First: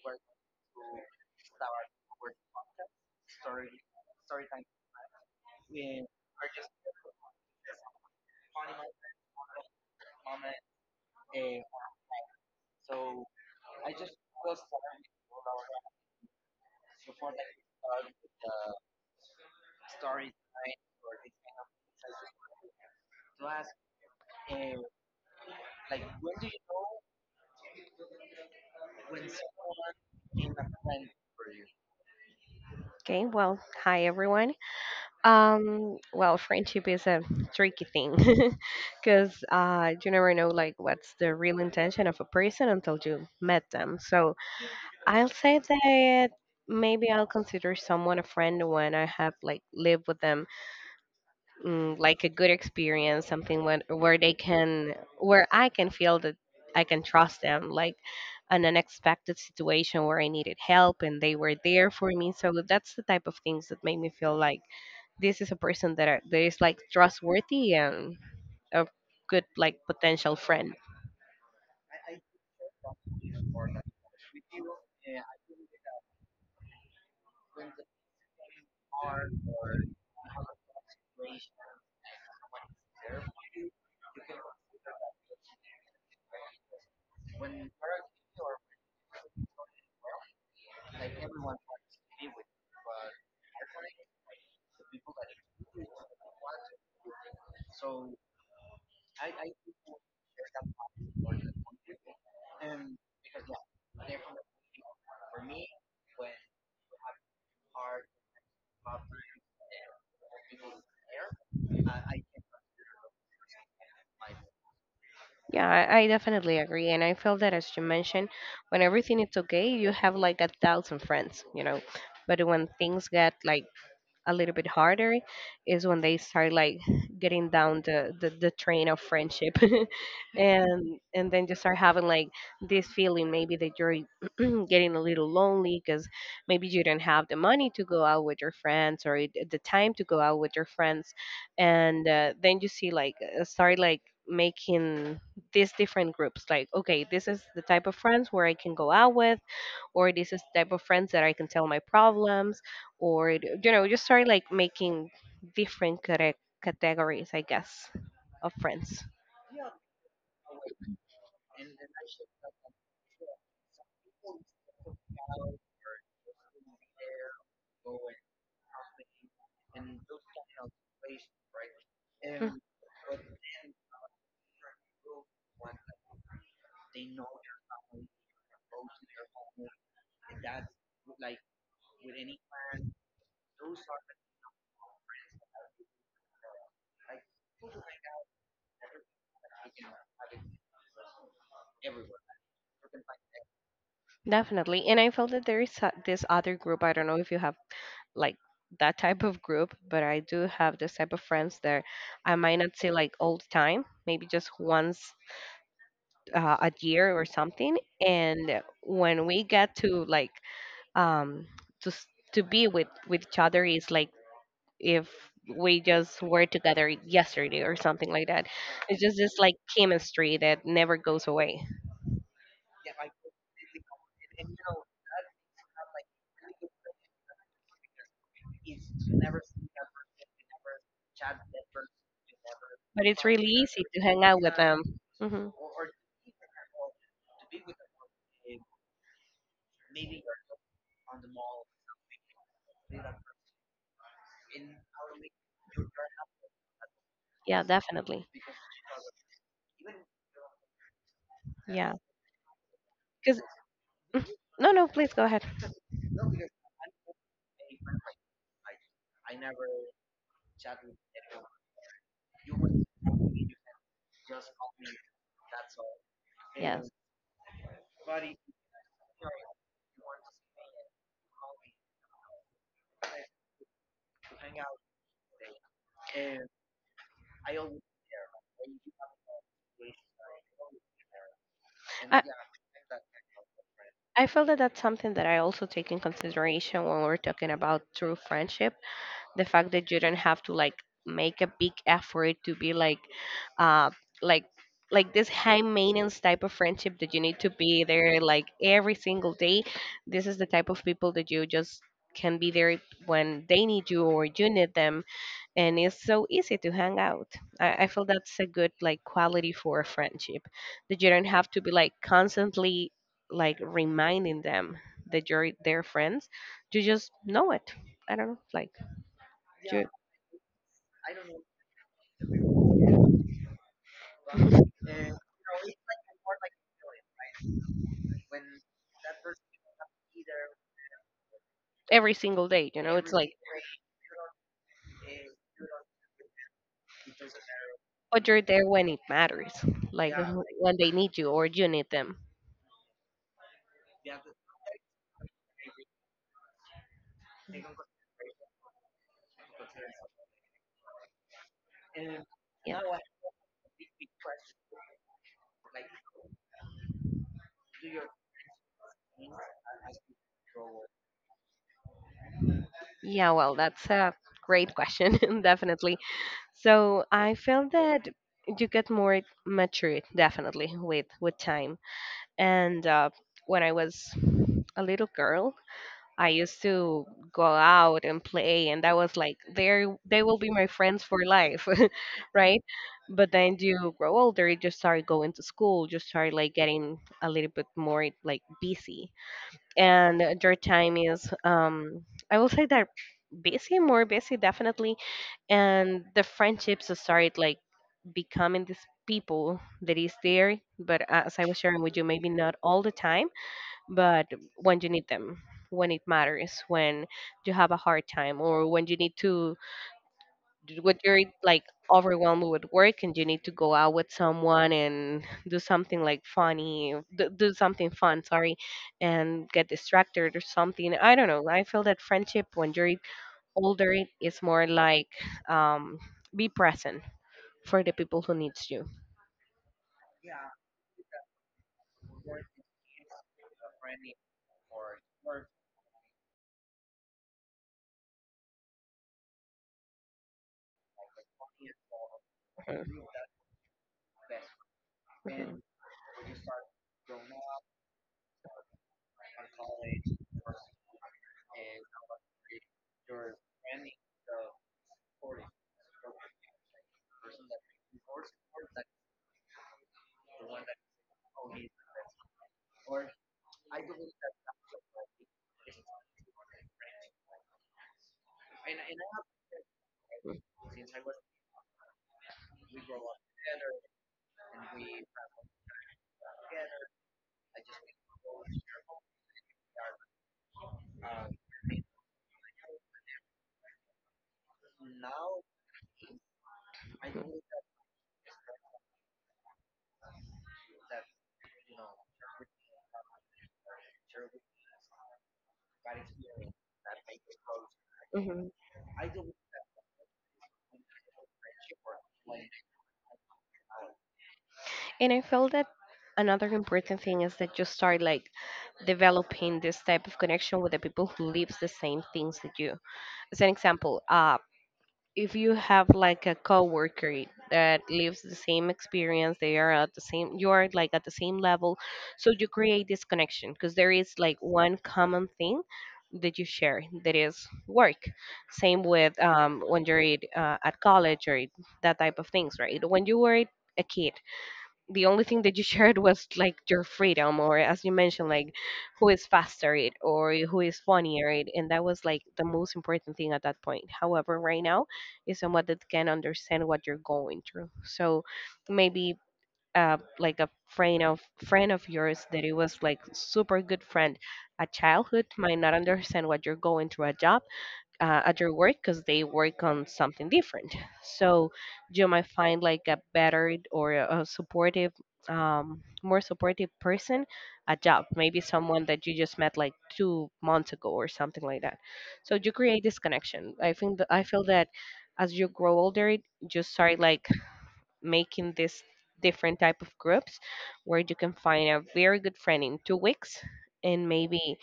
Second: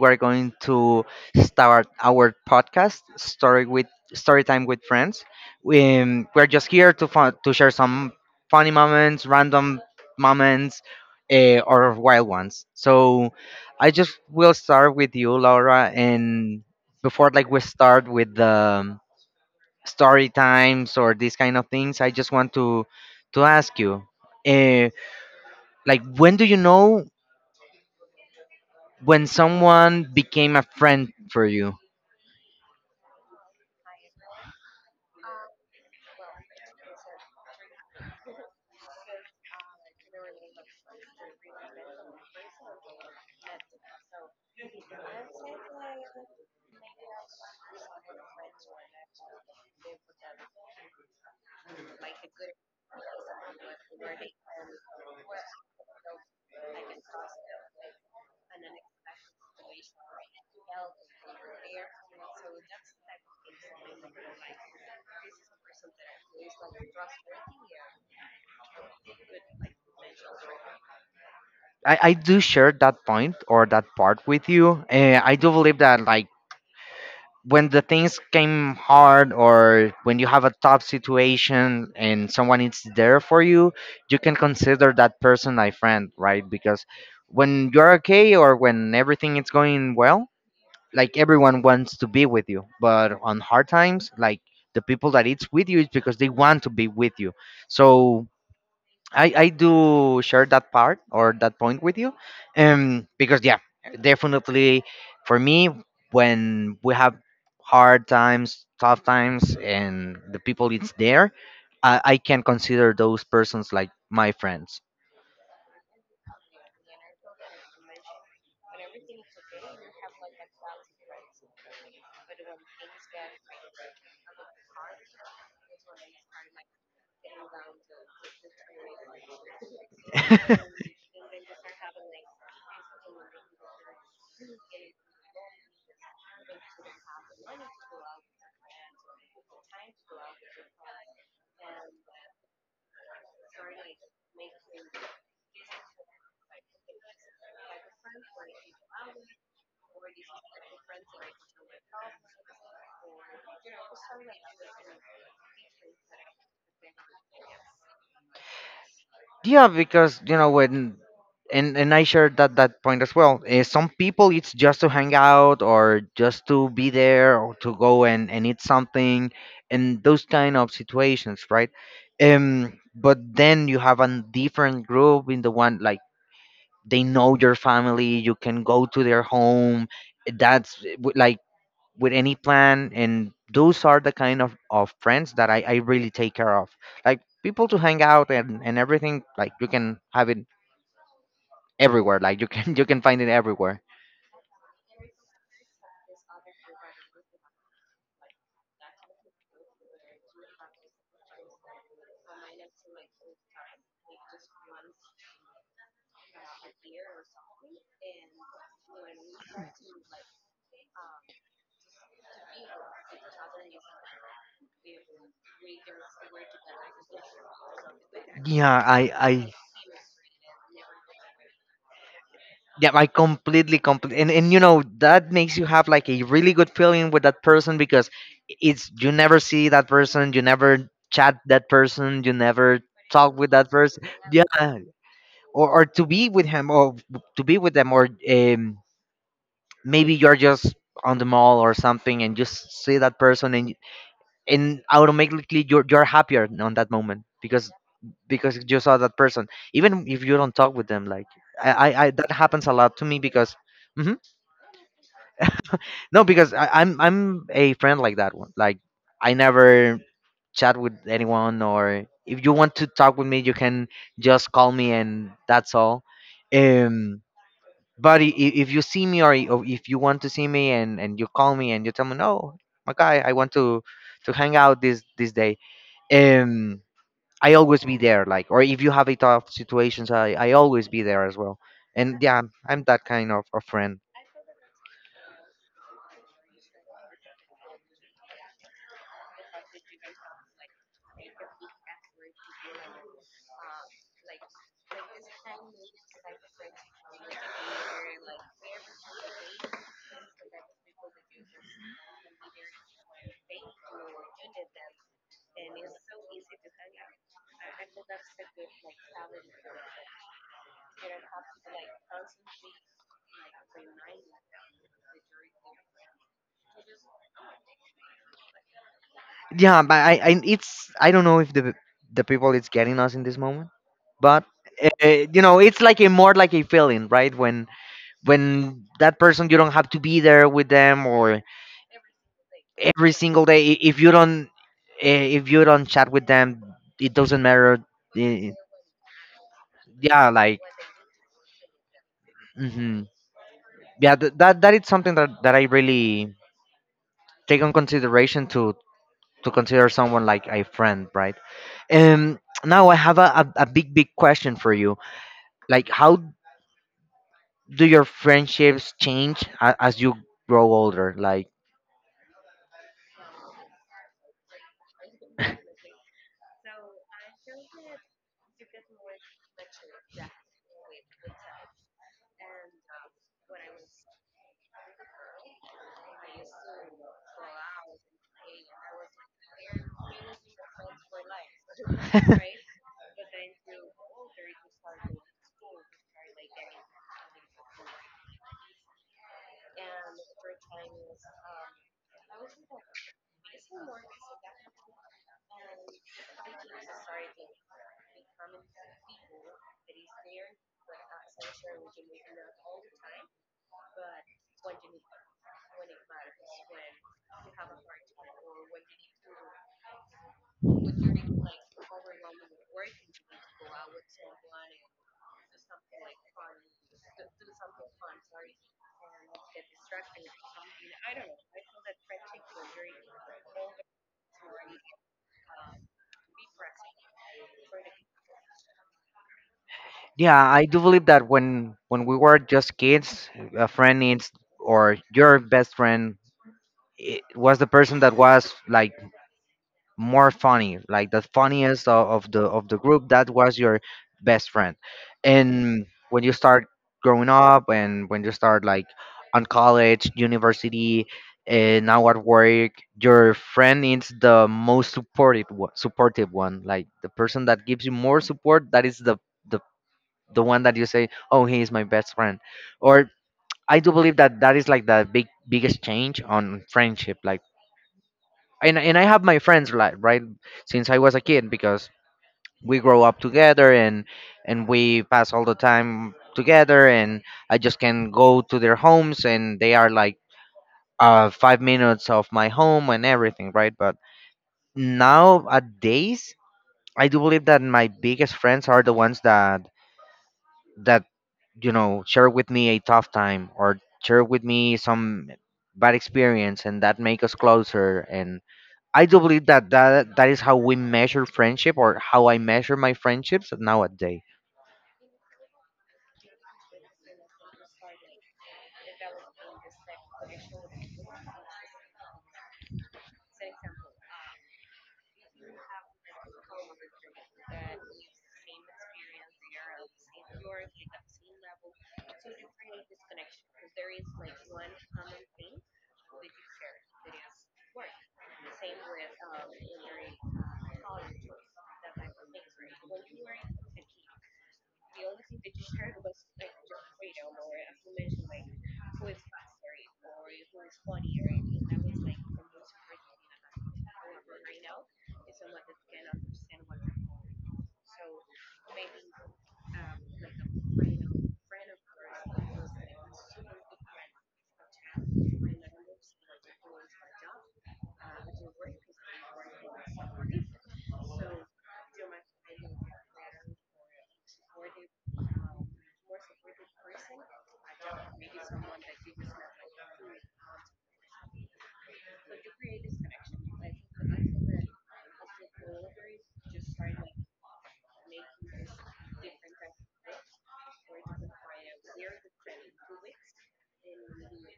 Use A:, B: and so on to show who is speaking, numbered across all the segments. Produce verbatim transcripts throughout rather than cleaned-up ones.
A: we're going to start our podcast, story with story time with friends. We, Um, we're just here to fun, to share some funny moments, random moments, uh, or wild ones. So, I just will start with you, Laura, and before like we start with the story times or these kind of things, I just want to to ask you, uh, like when do you know when someone became a friend for you.
B: Okay, well, hi everyone. Um, well, friendship is a tricky thing because uh, you never know like what's the real intention of a person until you met them. So I'll say that maybe I'll consider someone a friend when I have like lived with them, mm, like a good experience, something when, where they can, where I can feel that I can trust them, like an unexpected situation where I needed help and they were there for me. So that's the type of things that made me feel like this is a person that are, that is like trustworthy and a good like potential friend.
A: I, I do share that point or that part with you. Uh, I do believe that like when the things came hard or when you have a tough situation and someone is there for you, you can consider that person a friend, right? Because when you're okay or when everything is going well, like everyone wants to be with you. But on hard times, like the people that it's with you is because they want to be with you. So I, I do share that part or that point with you. Um, because yeah, definitely for me, when we have hard times, tough times, and the people it's there, I, I can consider those persons like my friends.
B: Yeah, I, I definitely agree, and I feel that, as you mentioned, when everything is okay, you have like a thousand friends, you know. But when things get like a little bit harder is when they start like getting down the the, the train of friendship, and and then just start having like this feeling, maybe, that you're getting a little lonely because maybe you don't have the money to go out with your friends, or it- the time to go out with your friends, and uh, then you see like uh, start like making these different groups like, okay, this is the type of friends where I can go out with, or this is type of friends that I can tell my problems, or d- you know, just start like making different correct categories, I guess, of friends.
A: Yeah, because you know when and and I shared that that point as well. Eh, some people it's just to hang out or just to be there or to go and and eat something and those kind of situations, right?
B: Mm,
A: Um, but then you have a different group in the one like they know your family. You can go to their home. That's eh, w- like with any plan, and those are the kind of, of friends that I, I really take care of, like people to hang out and, and everything, like you can have it everywhere, like you can you can find it everywhere.
B: definitely. And I felt that there is uh, this other group. I don't know if you have like that type of group, but I do have this type of friends that I might not see like all the time, maybe just once uh, a year or something. And when we get to like um to s- to be with with each other is like if we just were together yesterday or something like that.
A: Yeah,
B: It's
A: i
B: just
A: i
B: this like chemistry that never goes away.
A: yeah, I completely complete, and, and you know, that makes you have like a really good feeling with that person, because it's you never see that person, you never chat that person, you never
B: But it's
A: talk
B: really
A: with that
B: easy to
A: person.
B: hang out
A: Yeah.
B: with them. Hmm.
A: Or, or to be with him, or to be with them, or um, maybe you're just on the mall or something and just see that person, and and automatically you're you're happier on that moment
B: Yeah,
A: because
B: definitely.
A: because you saw that person, even if you don't talk with them, like I
B: Yeah,
A: I, I that happens a lot to me
B: because
A: because. Hmm,
B: no, no, please go ahead.
A: no, because I, i'm i'm a friend like that one, like I never chat with anyone, or if you want to talk with me you can just call me and that's all.
B: Yes,
A: um But i- i- if you see me, or i- or if you want to see me, and, and you call me and you tell me, no, my guy, I want to to hang out this this day. Um, I always be there. Like, or if you have a tough situations, I I always be there as well.
B: I
A: And yeah, I'm that kind of a friend.
B: I feel that that's something that I also take in consideration when we're talking about true friendship, the fact that you don't have to like make a big effort to be like uh like like this high maintenance type of friendship that you need to be there like every single day. This is the type of people that you just can be there when they need you or you need them, and it's so easy to hang out. I, I feel that's a good like quality for a friendship, that you don't have to be like constantly like reminding them that you're their friends. You just know it. I don't know, like,
A: Yeah,
B: you.
A: but I, I it's I don't know if the the people it's getting us in this moment, but uh, you know, it's like a more like a feeling, right? When when that person, you don't have to be there with them or
B: Every single day. You know, it's
A: every
B: like,
A: single day. I- If you don't, eh, if you don't chat with them, it doesn't matter.
B: but you're
A: Eh,
B: there when it matters, like, yeah,
A: Yeah,
B: w-
A: like,
B: when they need you or you need them.
A: hmm yeah, th- that that is something that that I really take on consideration to to consider someone like a friend, right? Um,
B: Yeah.
A: now I have a, a, a big big question for you. Like, how do your friendships change a- as you grow older? Like,
B: Yeah. Well, that's a great question, definitely. So I feel that you get more mature, definitely, with with time. And uh, when I was a little girl, I used to go out and play, and that was like they they will be my friends for life, right? But then you grow older, you just start going to school, you start like getting a little bit more like busy, and your time is um I will say that busy, more busy, definitely, and the friendships start like becoming these people that is there, but, as I was sharing with you, maybe not all the time, but when you need them, when it matters, when you have a hard time, or when you need to, when you're like overwhelmed with work and you need to go out with someone and do something like funny, do, do something fun, sorry, and get distracted or something. I don't know, I feel that friendship when you're older is more like, um, be present for the people who needs you.
A: yeah, I do believe that when when we were just kids, a friend needs or your best friend, it was the person that was like more funny, like the funniest of, of the of the
B: Mhm.
A: group. That was your best friend. And when you start growing up, and when you start like on college, university, and now at work, your friend needs the most supportive one- supportive one, like the person that gives you more support. That is the the the one that you say, "Oh, he is my best friend," or I do believe that that is like the big biggest change on friendship. Like, and and I have my friends like right since I was a kid, because we grow up together, and and we pass all the time together, and I just can go to their homes and they are like uh five minutes of my home and everything, right? But nowadays, I do believe that my biggest friends are the ones that that you know share with me a tough time or share with me some bad experience, and that make us closer, and
B: Mhm.
A: I do believe that that, that is how we measure friendship, or how I measure my friendships nowadays.
B: And I felt that another important thing is that you start like developing this type of connection with the people who lives the same things that you. As an example, uh, if you have like a coworker that lives the same experience, they are at the same, you are like at the same level, so you create this connection because there is like one common thing that you share that is work, same with um, when you're at, uh, at college, or that type of things, right? When you were a kid, the only thing that you shared was like your freedom, or, as you mentioned, like who is faster it or who is funnier it, and that was like the most important thing at that point. However, right now is someone that can understand what you're going through. So maybe uh, like a friend of friend of yours that it was like super good friend, a childhood, might not understand what you're going through a job, uh, at your work because they work on something different. So you might find like a better, or a supportive, um, more supportive person at job. Maybe someone that you just met like two months ago or something like that. So you create this connection. I think that I feel that, as you grow older, you start like making this different type of groups where you can find a very good friend in two weeks, and maybe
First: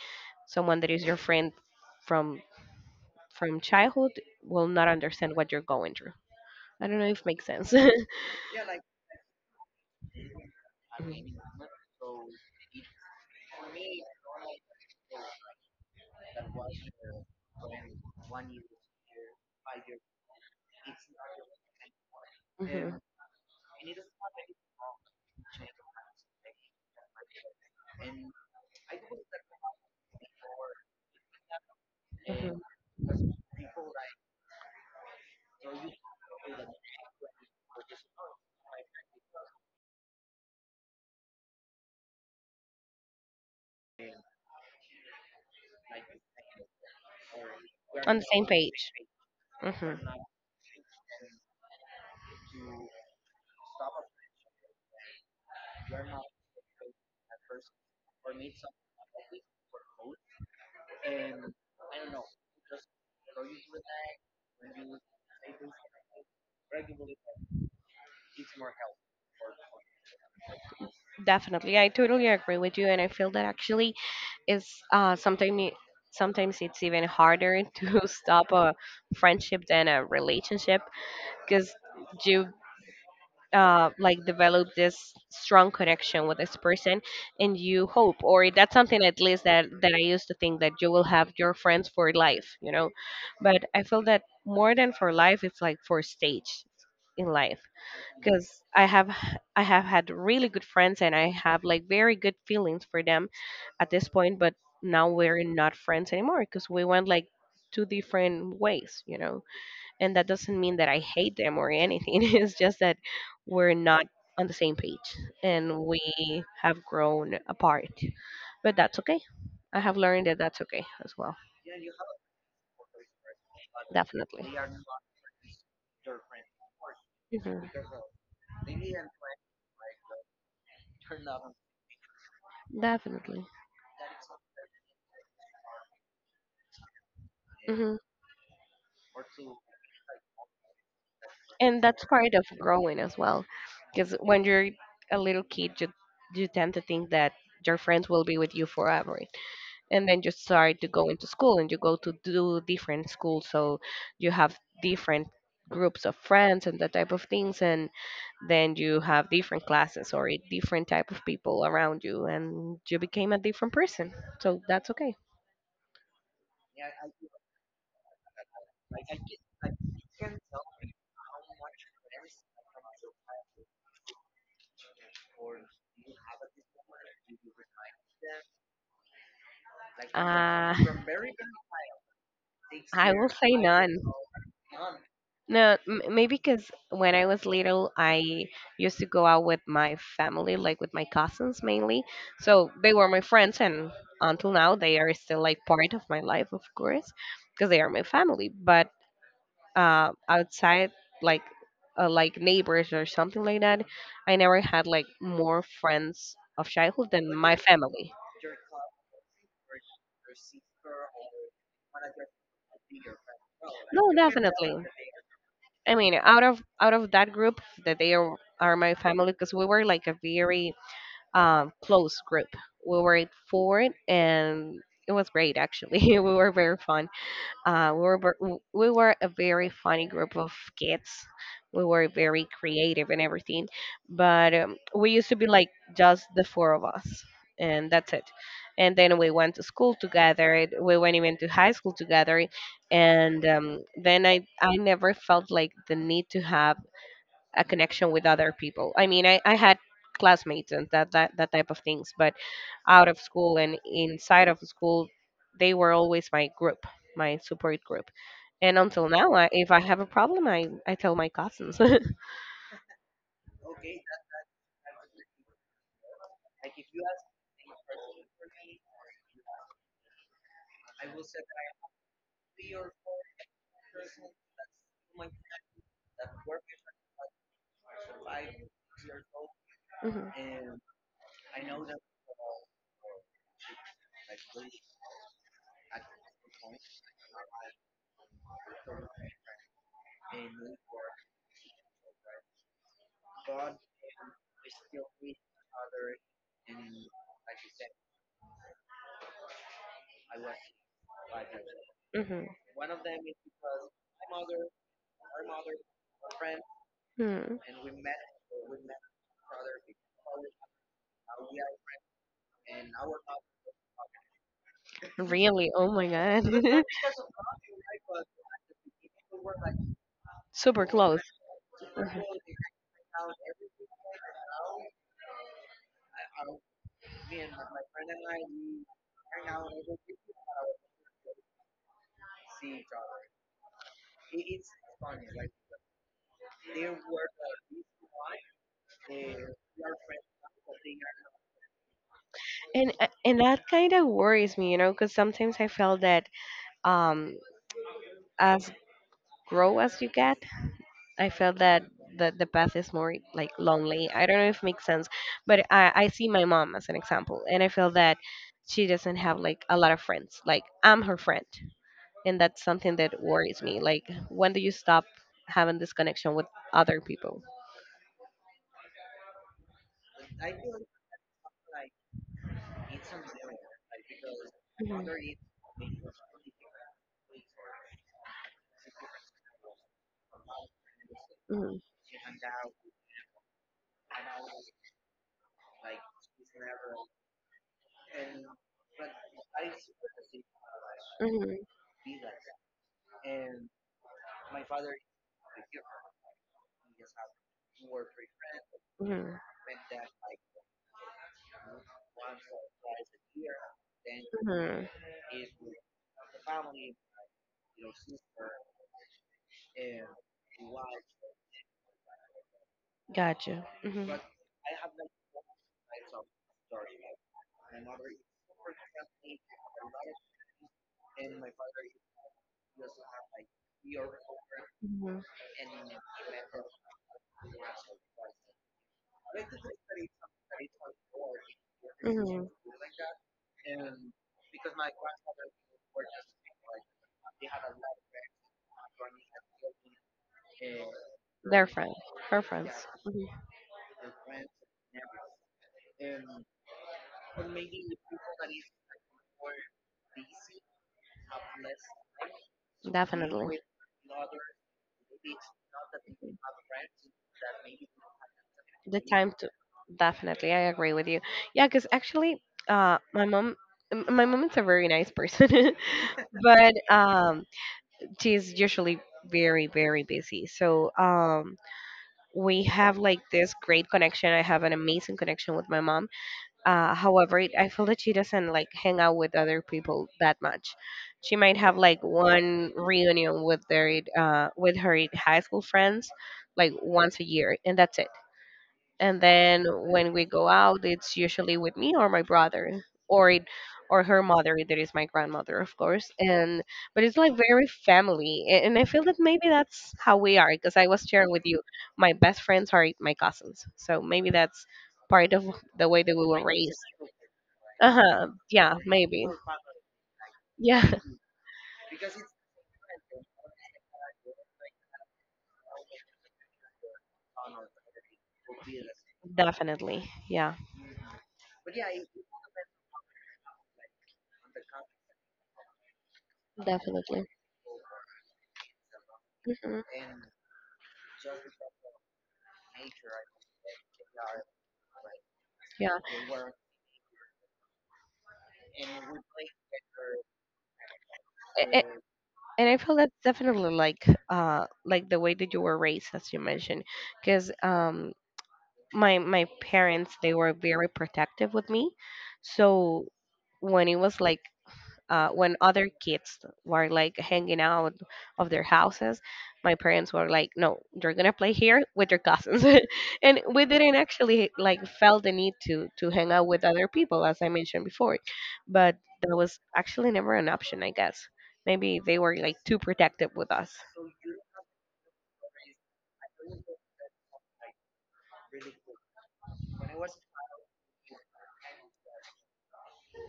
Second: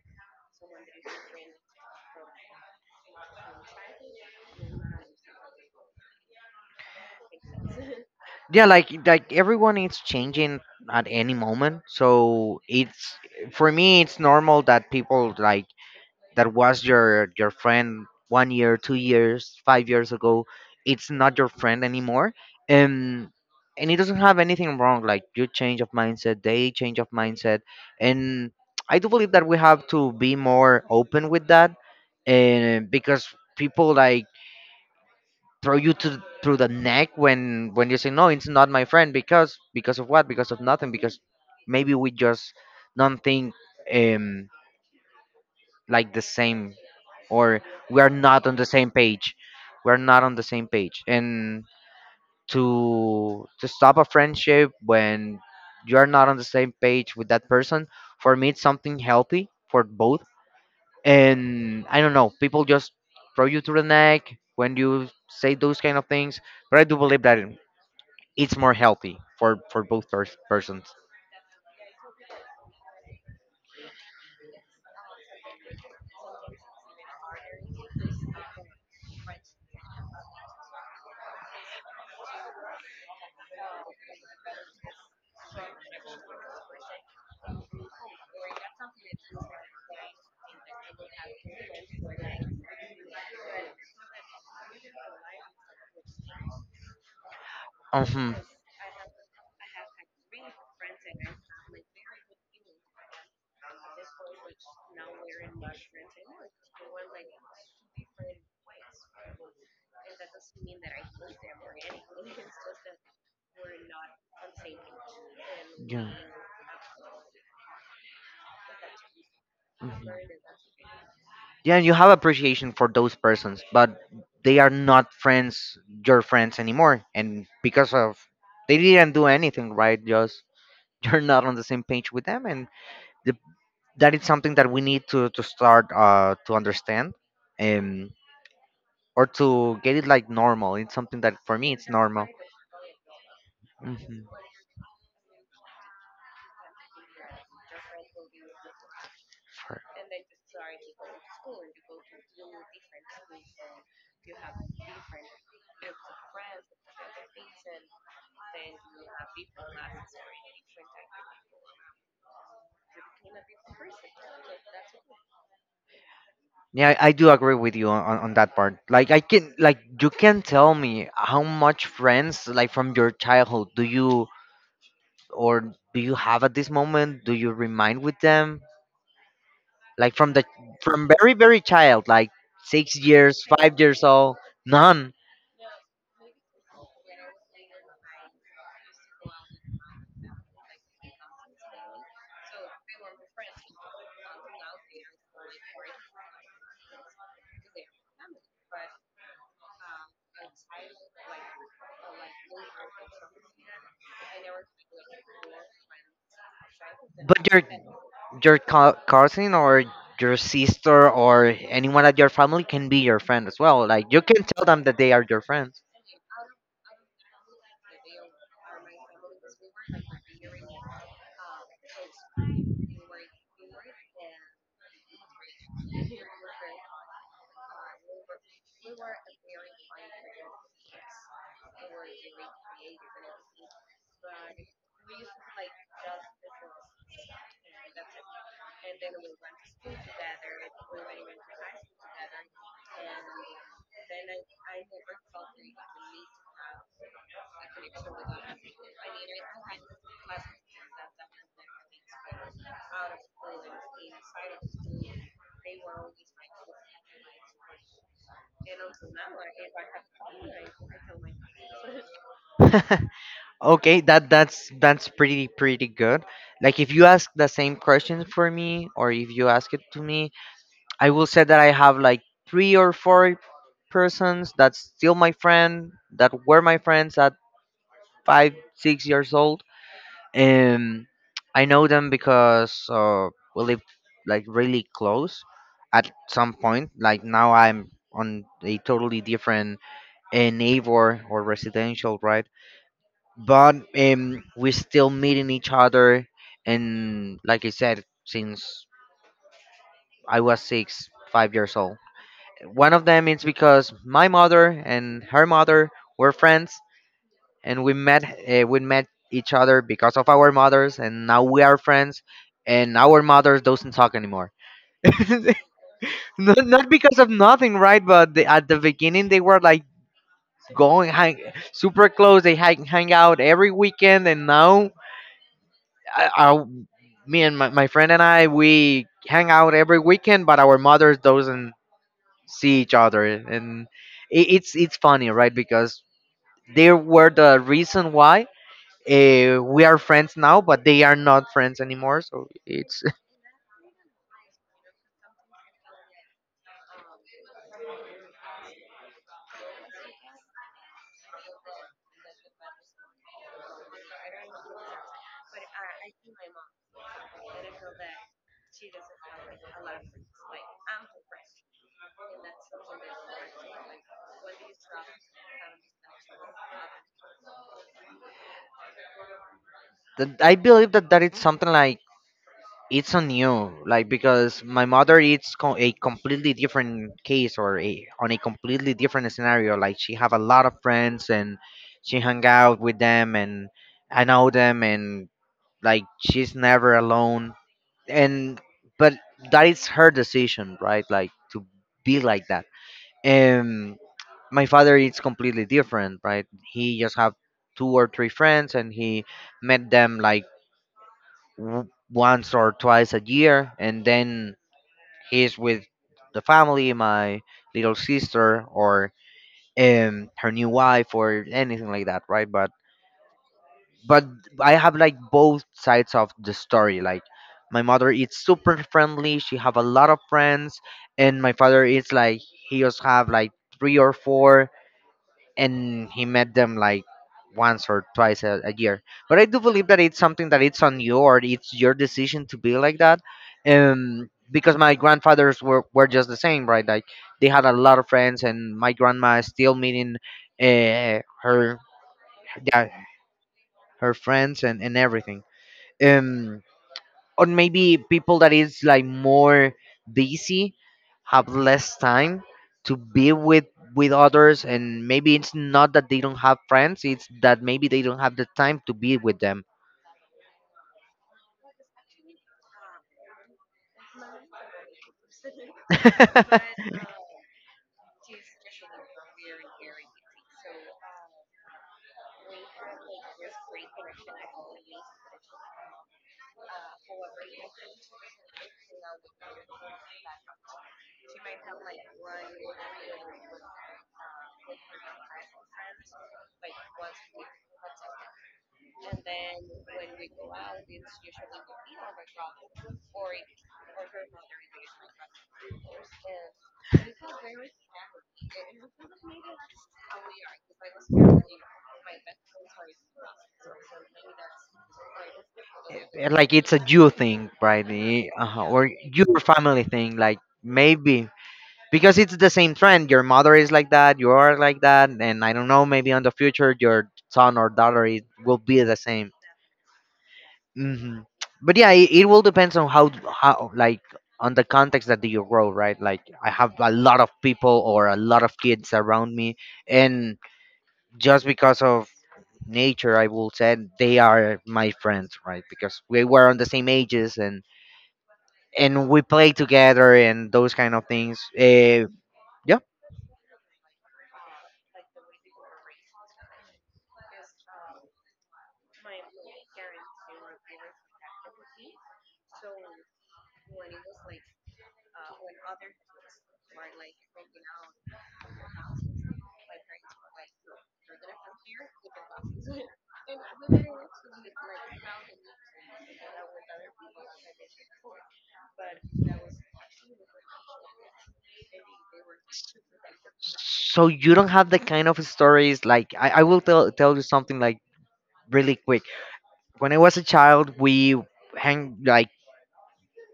B: someone that is your friend from from childhood will not understand what you're going through. I don't know if makes sense.
A: Yeah, like like everyone is changing at any
B: Mhm.
A: moment, so it's for me it's normal that people like that was your your friend one year, two years, five years ago, it's not your friend anymore.
B: Mhm.
A: Um, and it doesn't have anything wrong. Like, you change of mindset, they change of mindset, and I do believe that we have to be more open with that,
B: Mhm.
A: and because people like throw you to through the neck when when you say no, it's not my friend because because of what? Because of nothing. Because maybe we just don't think um like the same, or we are
B: On the same
A: not on the same
B: page.
A: page.
B: Hmm.
A: We're not on the same page, and to to stop a friendship when you're not on the same page with that person, for me it's something healthy for both, and I don't know, people just throw you to the neck when you say those kind of things. But I do believe that it's more healthy for for both pers- persons.
B: Definitely, I totally agree with you, and I feel that actually is uh, sometimes sometimes it's even harder to stop a friendship than a relationship, because you uh, like develop this strong connection with this person, and you hope, or that's something, at least, that that I used to think, that you will have your friends for life you know But I feel that more than for life it's like for stage in life,
A: Hmm,
B: because i have h- I have had really good friends, and I have like very good feelings for them at this point. But now we're not friends anymore because we went like two different ways you know And that doesn't mean that I hate them or anything. It's just that we're not on the same page, and
A: yeah.
B: we have grown apart. But that's okay. I have learned
A: Mm-hmm.
B: that that's okay as well.
A: Yeah, and you have appreciation for those persons, but
B: Definitely.
A: they are not friends your friends anymore, and
B: Hmm.
A: because of, they didn't do anything right, just you're not on the same page with them, and the,
B: Definitely.
A: that is something that we need to to start uh to understand,
B: Hmm.
A: um or to get it like normal. It's something that for me
B: And
A: it's
B: that's
A: normal.
B: part of growing as well. Because
A: Mhm.
B: when you're a little kid, you, you tend to think that your friends will be with you forever, and then you start to go into school and you go to do different schools, so you have different groups of friends and that type of things, and then you have different classes or a different type of people around you, and you became a different person, so that's okay.
A: Yeah, i I do agree with you on, on on that part, like I can like you can tell me how much friends like from your childhood do you or do you have at this moment? Do you remind with them? Like from the
B: uh,
A: from very very child, like six
B: I will
A: years,
B: say
A: five
B: none.
A: years old, none.
B: No, m- maybe because when I was little, I used to go out with my family, like with my cousins mainly. So they were my friends, and until now, they are still like part of my life, of course, because they are my family. But uh, outside, like uh, like neighbors or something like that, I never had like more friends of childhood than
A: But
B: my
A: your
B: family.
A: your co- cousin or your sister or anyone at your family can be your friend as well. Like
B: No,
A: you can tell them
B: definitely.
A: that they are your friends.
B: I mean, out of out of that group that they are are my family, because we were like a very um, close group. We were four, and it was great actually. We were very fun. Uh, we were ver- we were a very funny group of kids. We were very creative and everything, but um, we used to be like just the four of us, and that's it. And then we went to school together. We went even to high school together, and um, then I I never felt like the need to have a connection with other people. I mean, I, I had classmates and that, that that type of things, but out of school and inside of school, they were always my group, my support group. And until now, I, if I have a problem, I I tell my cousins.
A: Okay, that that's that's pretty pretty good. Like if you ask the same question for me, or if you ask it to me, I will say that I have like three or four persons that's still my friend, that were my friends at five six years old.
B: Mhm,
A: Um, I know them because uh, we lived like really close at some point. Like now I'm on a totally different uh, neighbor or residential, right? But um, we still meeting each other. And like I said, since I was six, five years old.
B: mhm,
A: One of them is because my mother and her mother were friends,
B: mhm.
A: and we met uh, we met each other because of our mothers, and now we are friends. And our mothers doesn't talk anymore.
B: Really? Oh my god.
A: Not, not because of nothing, right? But they, at the beginning they were like
B: Super
A: going
B: close.
A: hang, super close. They hang, hang out every weekend, and now I, I me and my, my friend and I we hang out every weekend, but our mothers doesn't see each other, and it, it's it's funny, right? Because they were the reason why uh, we are friends now, but they are not friends anymore. So
B: And
A: it's
B: uh, and that kind of worries me, you know, because sometimes I felt that um as grow as you get, I felt that the, the path is more like lonely. I don't know if it makes sense, but I, I see my mom as an example, and I feel that she doesn't have like a lot of friends. Like, I'm her friend, and that's something that worries me. Like, when do you stop having this connection with other people?
A: th- I believe that that it's something like it's on you, like because my mother
B: Mhm,
A: it's co- a completely different case, or a, on a completely different scenario, like she have a lot of friends, and
B: mhm,
A: she hang out with them, and I know them, and like she's never alone, and but that is her decision, right, like
B: mhm,
A: to be like that. um my father is completely different, right? He just have two or three friends, and he
B: mhm,
A: met them like w- once or twice a year, and then
B: mhm.
A: he's with the family, my little sister, or um her new wife, or anything like that, right? But
B: Gotcha. Mhm,
A: but I have like both sides of the story. Like my mother is super friendly; she have a lot of friends, and my father is like, he just have like three or four,
B: mhm,
A: and he met them like once or twice a, a year. But I do believe that it's something that it's on you or it's your decision
B: mhm.
A: to be like that. Um, because my grandfathers were, were just the same, right? Like they had a lot of friends, and my grandma is still meeting uh,
B: Their
A: her
B: friends, her
A: yeah,
B: friends. Mhm,
A: her friends and, and everything. Um, or maybe people that is like more busy have less time to be
B: definitely.
A: with with others, and maybe it's not that they don't have friends, it's that maybe they don't have the time to
B: The
A: be
B: time
A: with
B: to,
A: them.
B: definitely, I agree with you. Yeah, because actually, uh my mom, m- my mom is a very nice person, but um she's usually very very busy, so um we have like this great connection. I have an amazing connection with my mom. Uh however it, I feel that she doesn't like hang out with other people that much. She might have like one reunion with their uh with her high school friends like once a year, and that's it. And then when we go out, it's usually with me or my brother, or it or her mother, that is my grandmother, of course. And but it's like very family, a- and I feel that maybe that's how we are because I was sharing with you, my best friends are my cousins, so maybe that's part of the way that we
A: Eh,
B: were
A: like it's a
B: raised.
A: you thing, right? Eh,
B: Uh-huh,
A: uh-huh.
B: yeah,
A: Or
B: maybe.
A: your family thing, like
B: Yeah.
A: maybe because it's the same trend. Your mother is like that, you are like that, and I don't know, maybe on the future your son or daughter it will be the same.
B: Definitely, yeah.
A: Hmm. But yeah, it, it will depends on how how like on the context that you grow, right? Like I have a lot
B: Definitely.
A: of people or a lot of kids around me,
B: Hmm.
A: and just because of nature, I will say they are my friends, right? Because we were on the same ages and and we play together and those kind of things.
B: Yeah,
A: Uh,
B: and
A: yeah.
B: I feel that's definitely like uh like the way that you were raised, as you mentioned, because um my my parents, they were very protective with me, so when it was like uh, when other kids were like hanging out of their houses, my parents were like, "No, you're gonna play here with your cousins." And we didn't actually like felt the need to to hang out with other people, as I mentioned before. But that was actually never an option, I guess. Maybe they were like too protective with us.
A: So you don't have the kind of stories like I, I will tell tell you something like really quick. When I was a child, we hang like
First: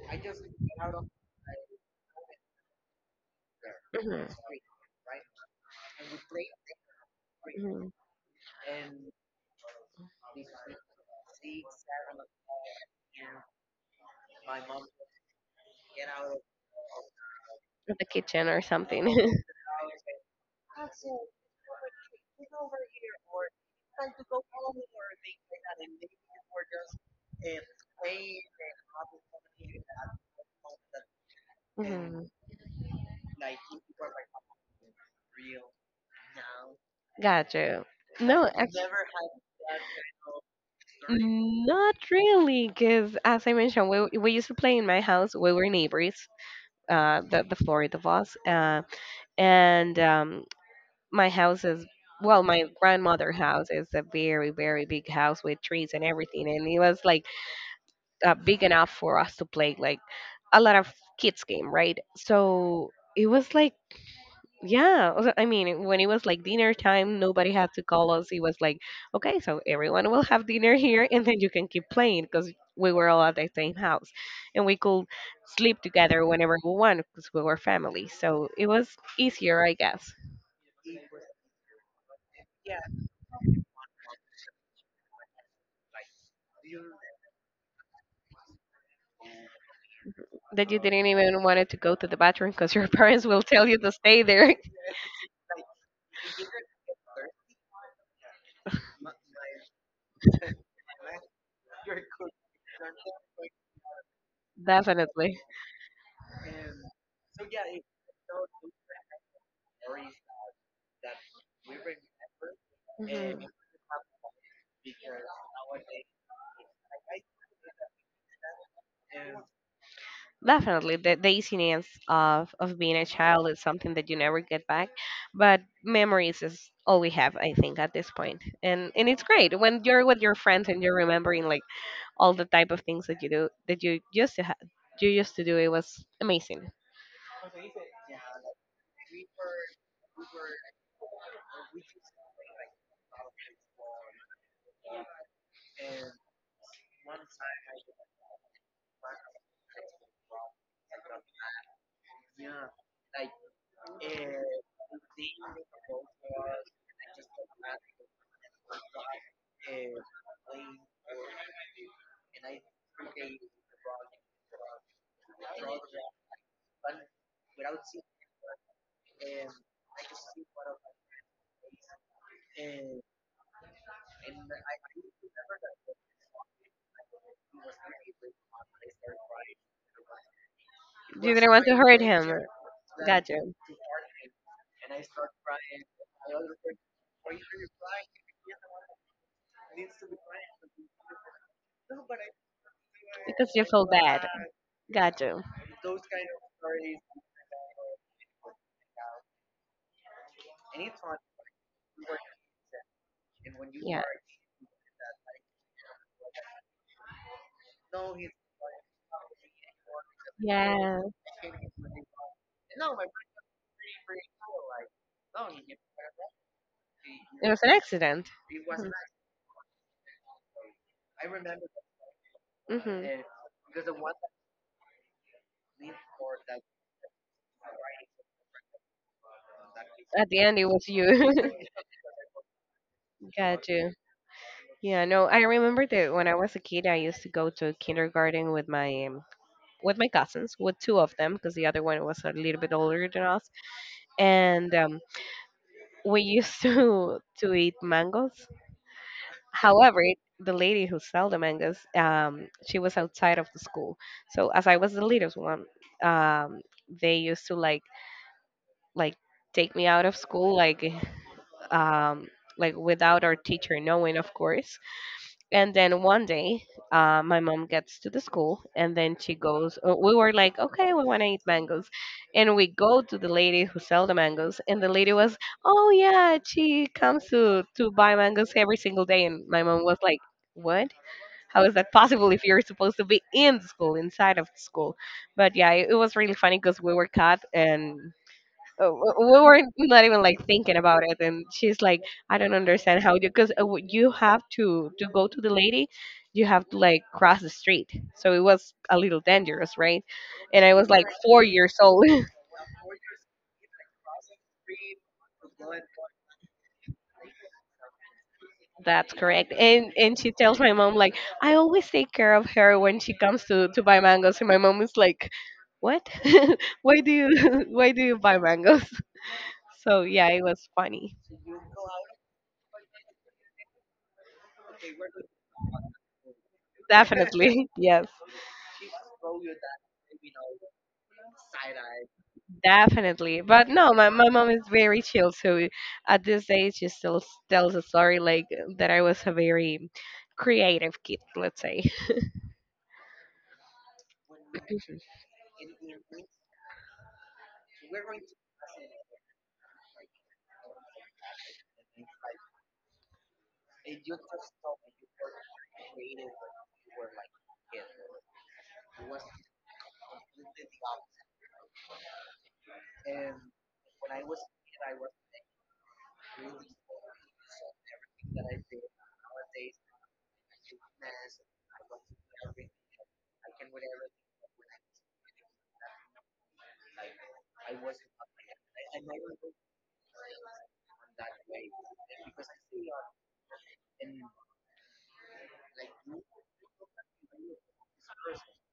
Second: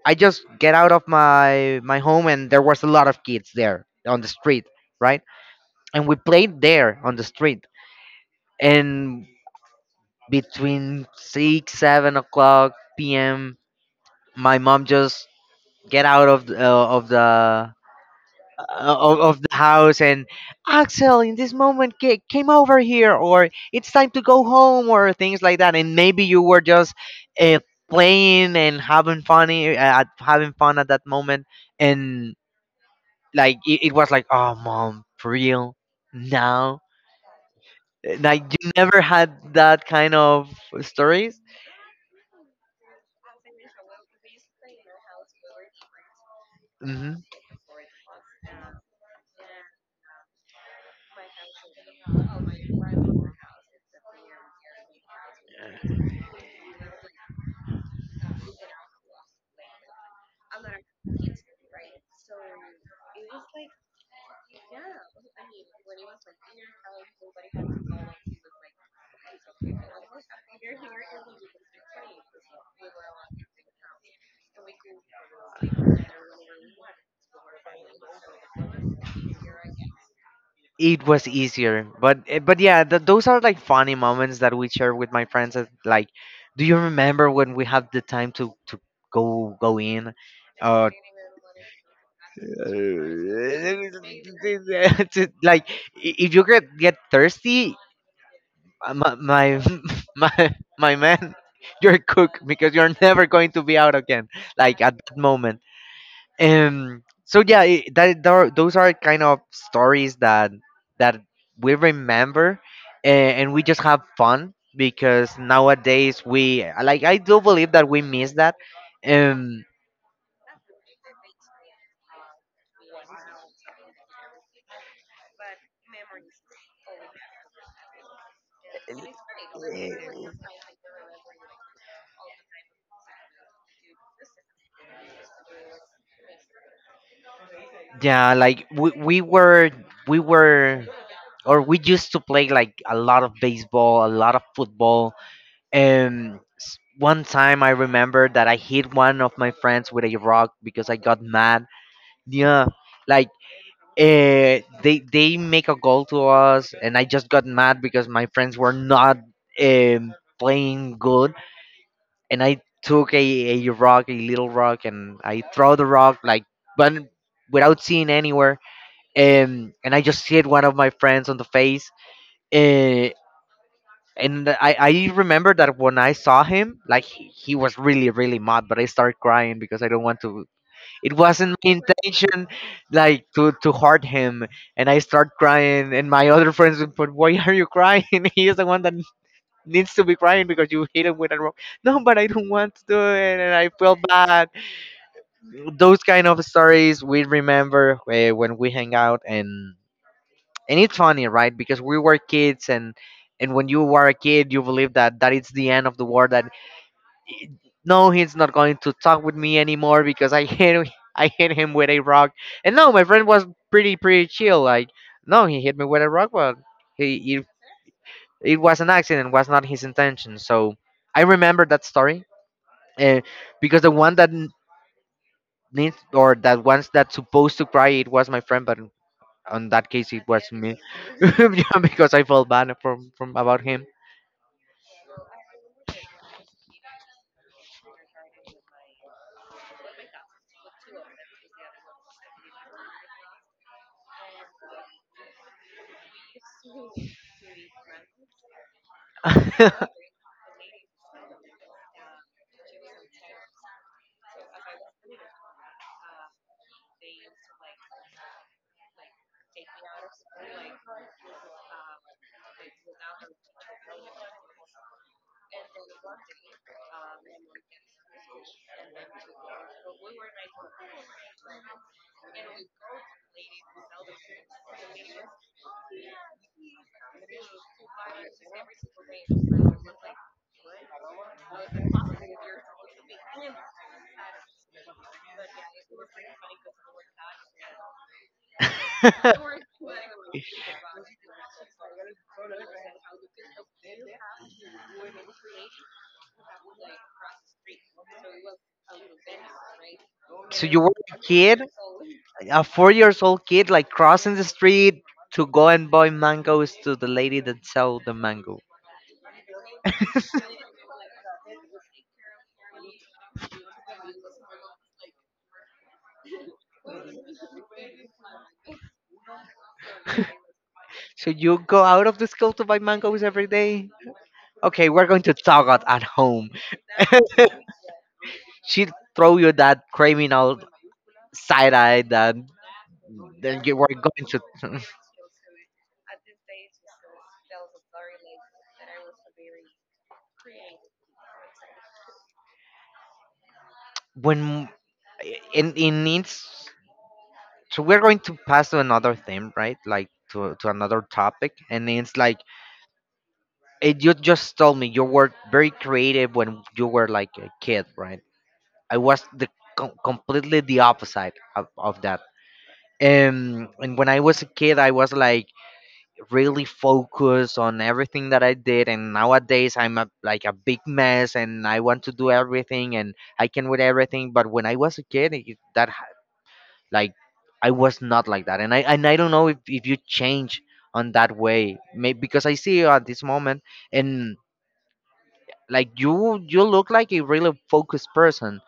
A: I just get out of my my home and there was a lot of kids there on
B: Hmm.
A: the street, right? And we played there on the street.
B: Hmm.
A: And between six seven o'clock p m, my mom just get out of the, uh, of the
B: The kitchen or
A: uh,
B: something.
A: of, of the house and Axel in this moment ca- came over here or it's time to go home or things like that, and maybe you were just uh, playing and having funny uh, at- having fun at that moment.
B: Hmm.
A: And like it, it was like, oh mom, for real, now.
B: Gotcha.
A: Uh, like
B: No,
A: you
B: actually.
A: never had that kind of stories.
B: Mm, not really, because as I mentioned, we we used to play in my house. We were neighbors,
A: Mm-hmm.
B: uh, the the four of us, uh, and um, my house is, well, my grandmother' house is a very very big house with trees and everything, and it was like uh, big enough for us to play like a lot of kids game, right? So it was like, yeah, also, I mean, when it was like dinner time, nobody had to call us. It was like, okay, so everyone will have dinner here, and then you can keep playing because we were all at the same house, and we could sleep together whenever we want because we were family. So it was easier, I guess.
A: It was easier, but eh, but yeah, th- those are like funny moments that we share with my friends that, like, do you remember when we had the time to to go go in
B: That you
A: uh.
B: didn't even wanted to go to the bathroom because your parents will tell you to stay there.
A: To- like, i- if you get get thirsty, uh, my my my, my man, you're cooked because you're never going to be out again, like at that
B: Definitely.
A: moment. Um, so yeah, it, that there are- those are kind of stories that that we remember, and,
B: Mhm.
A: and we just have fun, because nowadays we like I do believe that we miss that. Um,
B: Definitely, the, the easiness of, of being a child is something that you never get back. But memories is all we have, I think, at this point. And and it's great when you're with your friends and you're remembering like all the type of things that you do that you used to have, you used to do. It was amazing.
A: yeah, like we, we were we were or we used to play like a lot of baseball, a lot of football. Um s- one time I remember that I hit one of my friends with a rock because I got mad. Yeah. Like uh, they they make a goal to us, and I just got mad because my friends were not um, playing good, and I took a, a rock, a little rock, and I throw the rock like, but without seeing anywhere. Um, and I just hit one of my friends on the face, uh, and I I remember that when I saw him, like he, he was really really mad, but I started crying because I don't want to, it
B: It, you was didn't
A: wasn't
B: want
A: my
B: to hurt him.
A: intention,
B: Got
A: like
B: you.
A: to
B: You,
A: to hurt him. And I start crying. And my other friends, would, but why are you crying? He is the one that needs to be crying, because you hit him with a rock. No, but I don't want to do it,
B: because
A: and
B: you
A: I
B: felt
A: feel
B: bad.
A: bad.
B: Got you.
A: Those kind of stories we remember eh, when we hang out, and and it's funny, right? Because we were kids, and and when you
B: Yeah,
A: were a kid, you believe that that is the end of the world, that no, he's not going to talk with me anymore because I hit
B: yeah.
A: I hit him with a rock. And no, my friend was pretty pretty chill. Like, no, he hit me with a rock, but he
B: It
A: it,
B: was an accident.
A: it was an accident, was not his intention. So I remember that story,
B: Mm-hmm.
A: uh, because the one that n- needs or that one's that's supposed to cry, it was my friend, but on that case, it
B: At the
A: was
B: end, it
A: me.
B: was you.
A: Yeah, because I felt bad from from about
B: Got
A: him.
B: you. Yeah, no, I remember that when I was a kid, I used to go to kindergarten with my um, with my cousins, with two of them, because the other one was a little bit older than us, and um, we used to to eat mangoes. However, it- the lady who sold the mangoes, um, she was outside of the school, so as I was the littlest one, um, they used to like like take me out of school, like um, like without our teacher knowing, of course. And then one day, uh, my mom gets to the school, and then she goes. uh, We were like, "Okay, we want to eat mangoes," and we go to the lady who sell the mangoes, and the lady was, "Oh yeah, she comes to to buy mangoes every single day." And my mom was like, "What? How is that possible if you're supposed to be in the school, inside of the school?" But yeah, it, it was really funny because we were caught, and uh, we weren't not even like thinking about it, and she's like, I don't understand how you, because you have to to go to the lady. You have to like cross the street, so it was a little dangerous, right? And
A: So
B: I
A: you
B: was
A: were
B: like
A: a
B: four
A: kid,
B: years old.
A: a four years old kid, like crossing the street to go and buy mangoes to the lady that sell the mango.
B: That's correct. and and she tells my mom like, I always take care of her when she comes to to buy mangoes. And my mom is like, what? Why do you why do you buy mangoes? So yeah, it was funny.
A: So you go out of the school to buy mangoes every day. Okay, we're going to talk at, at home.
B: Definitely, yes.
A: She throw you that criminal side eye that
B: Definitely.
A: then
B: But
A: you were
B: no, my, my
A: going to.
B: mom is very chill. So at this age, she still s- tells a story like that I was a very creative kid, let's say.
A: When in in it's, so we're going to pass to another theme, right? Like to, to another topic. And it's like it, you just told me you were very creative when you were like a kid, right? I was the com- completely the opposite of, of that. Um, and when I was a kid I was like really focused on everything that I did, and nowadays I'm a, like a big mess, and I want to do everything and I can with everything. But when I was a kid it, that like I was not like that, and i and I don't know if, if you change on that way, maybe because I see you at this moment, and like you you look like a really focused person.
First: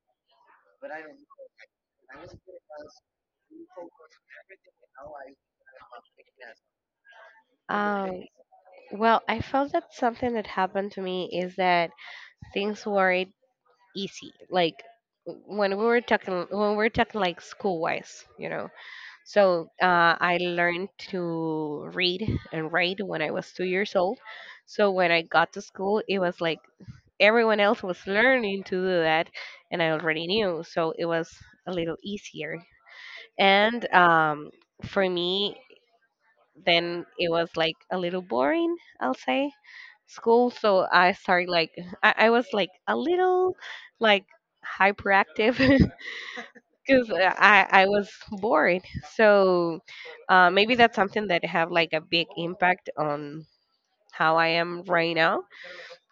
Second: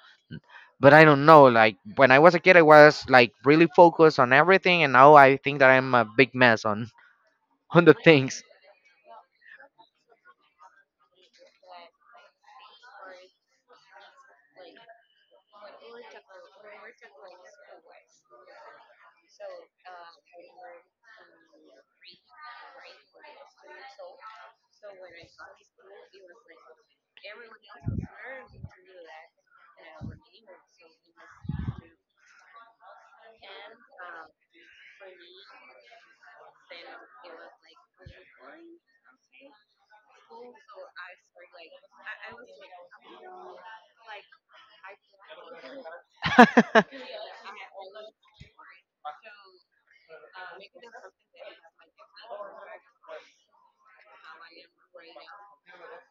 A: But I don't know, like when I was a kid I was like really focused on everything, and now I think that I'm a big mess on on the
B: Um,
A: things.
B: well, I felt that something that happened to me is that things weren't easy. Like when we were talking, when we were talking like school wise, you know. So uh, I learned to read and write when I was two years old. So when I got to school, it was like everyone else was learning to do that, and I already knew. So it was a little easier. And um, for me, then it was like a little boring, I'll say, school. So I started like, I, I was like a little like hyperactive because I, I was bored. So uh, maybe that's something that have like a big impact on how I am right now,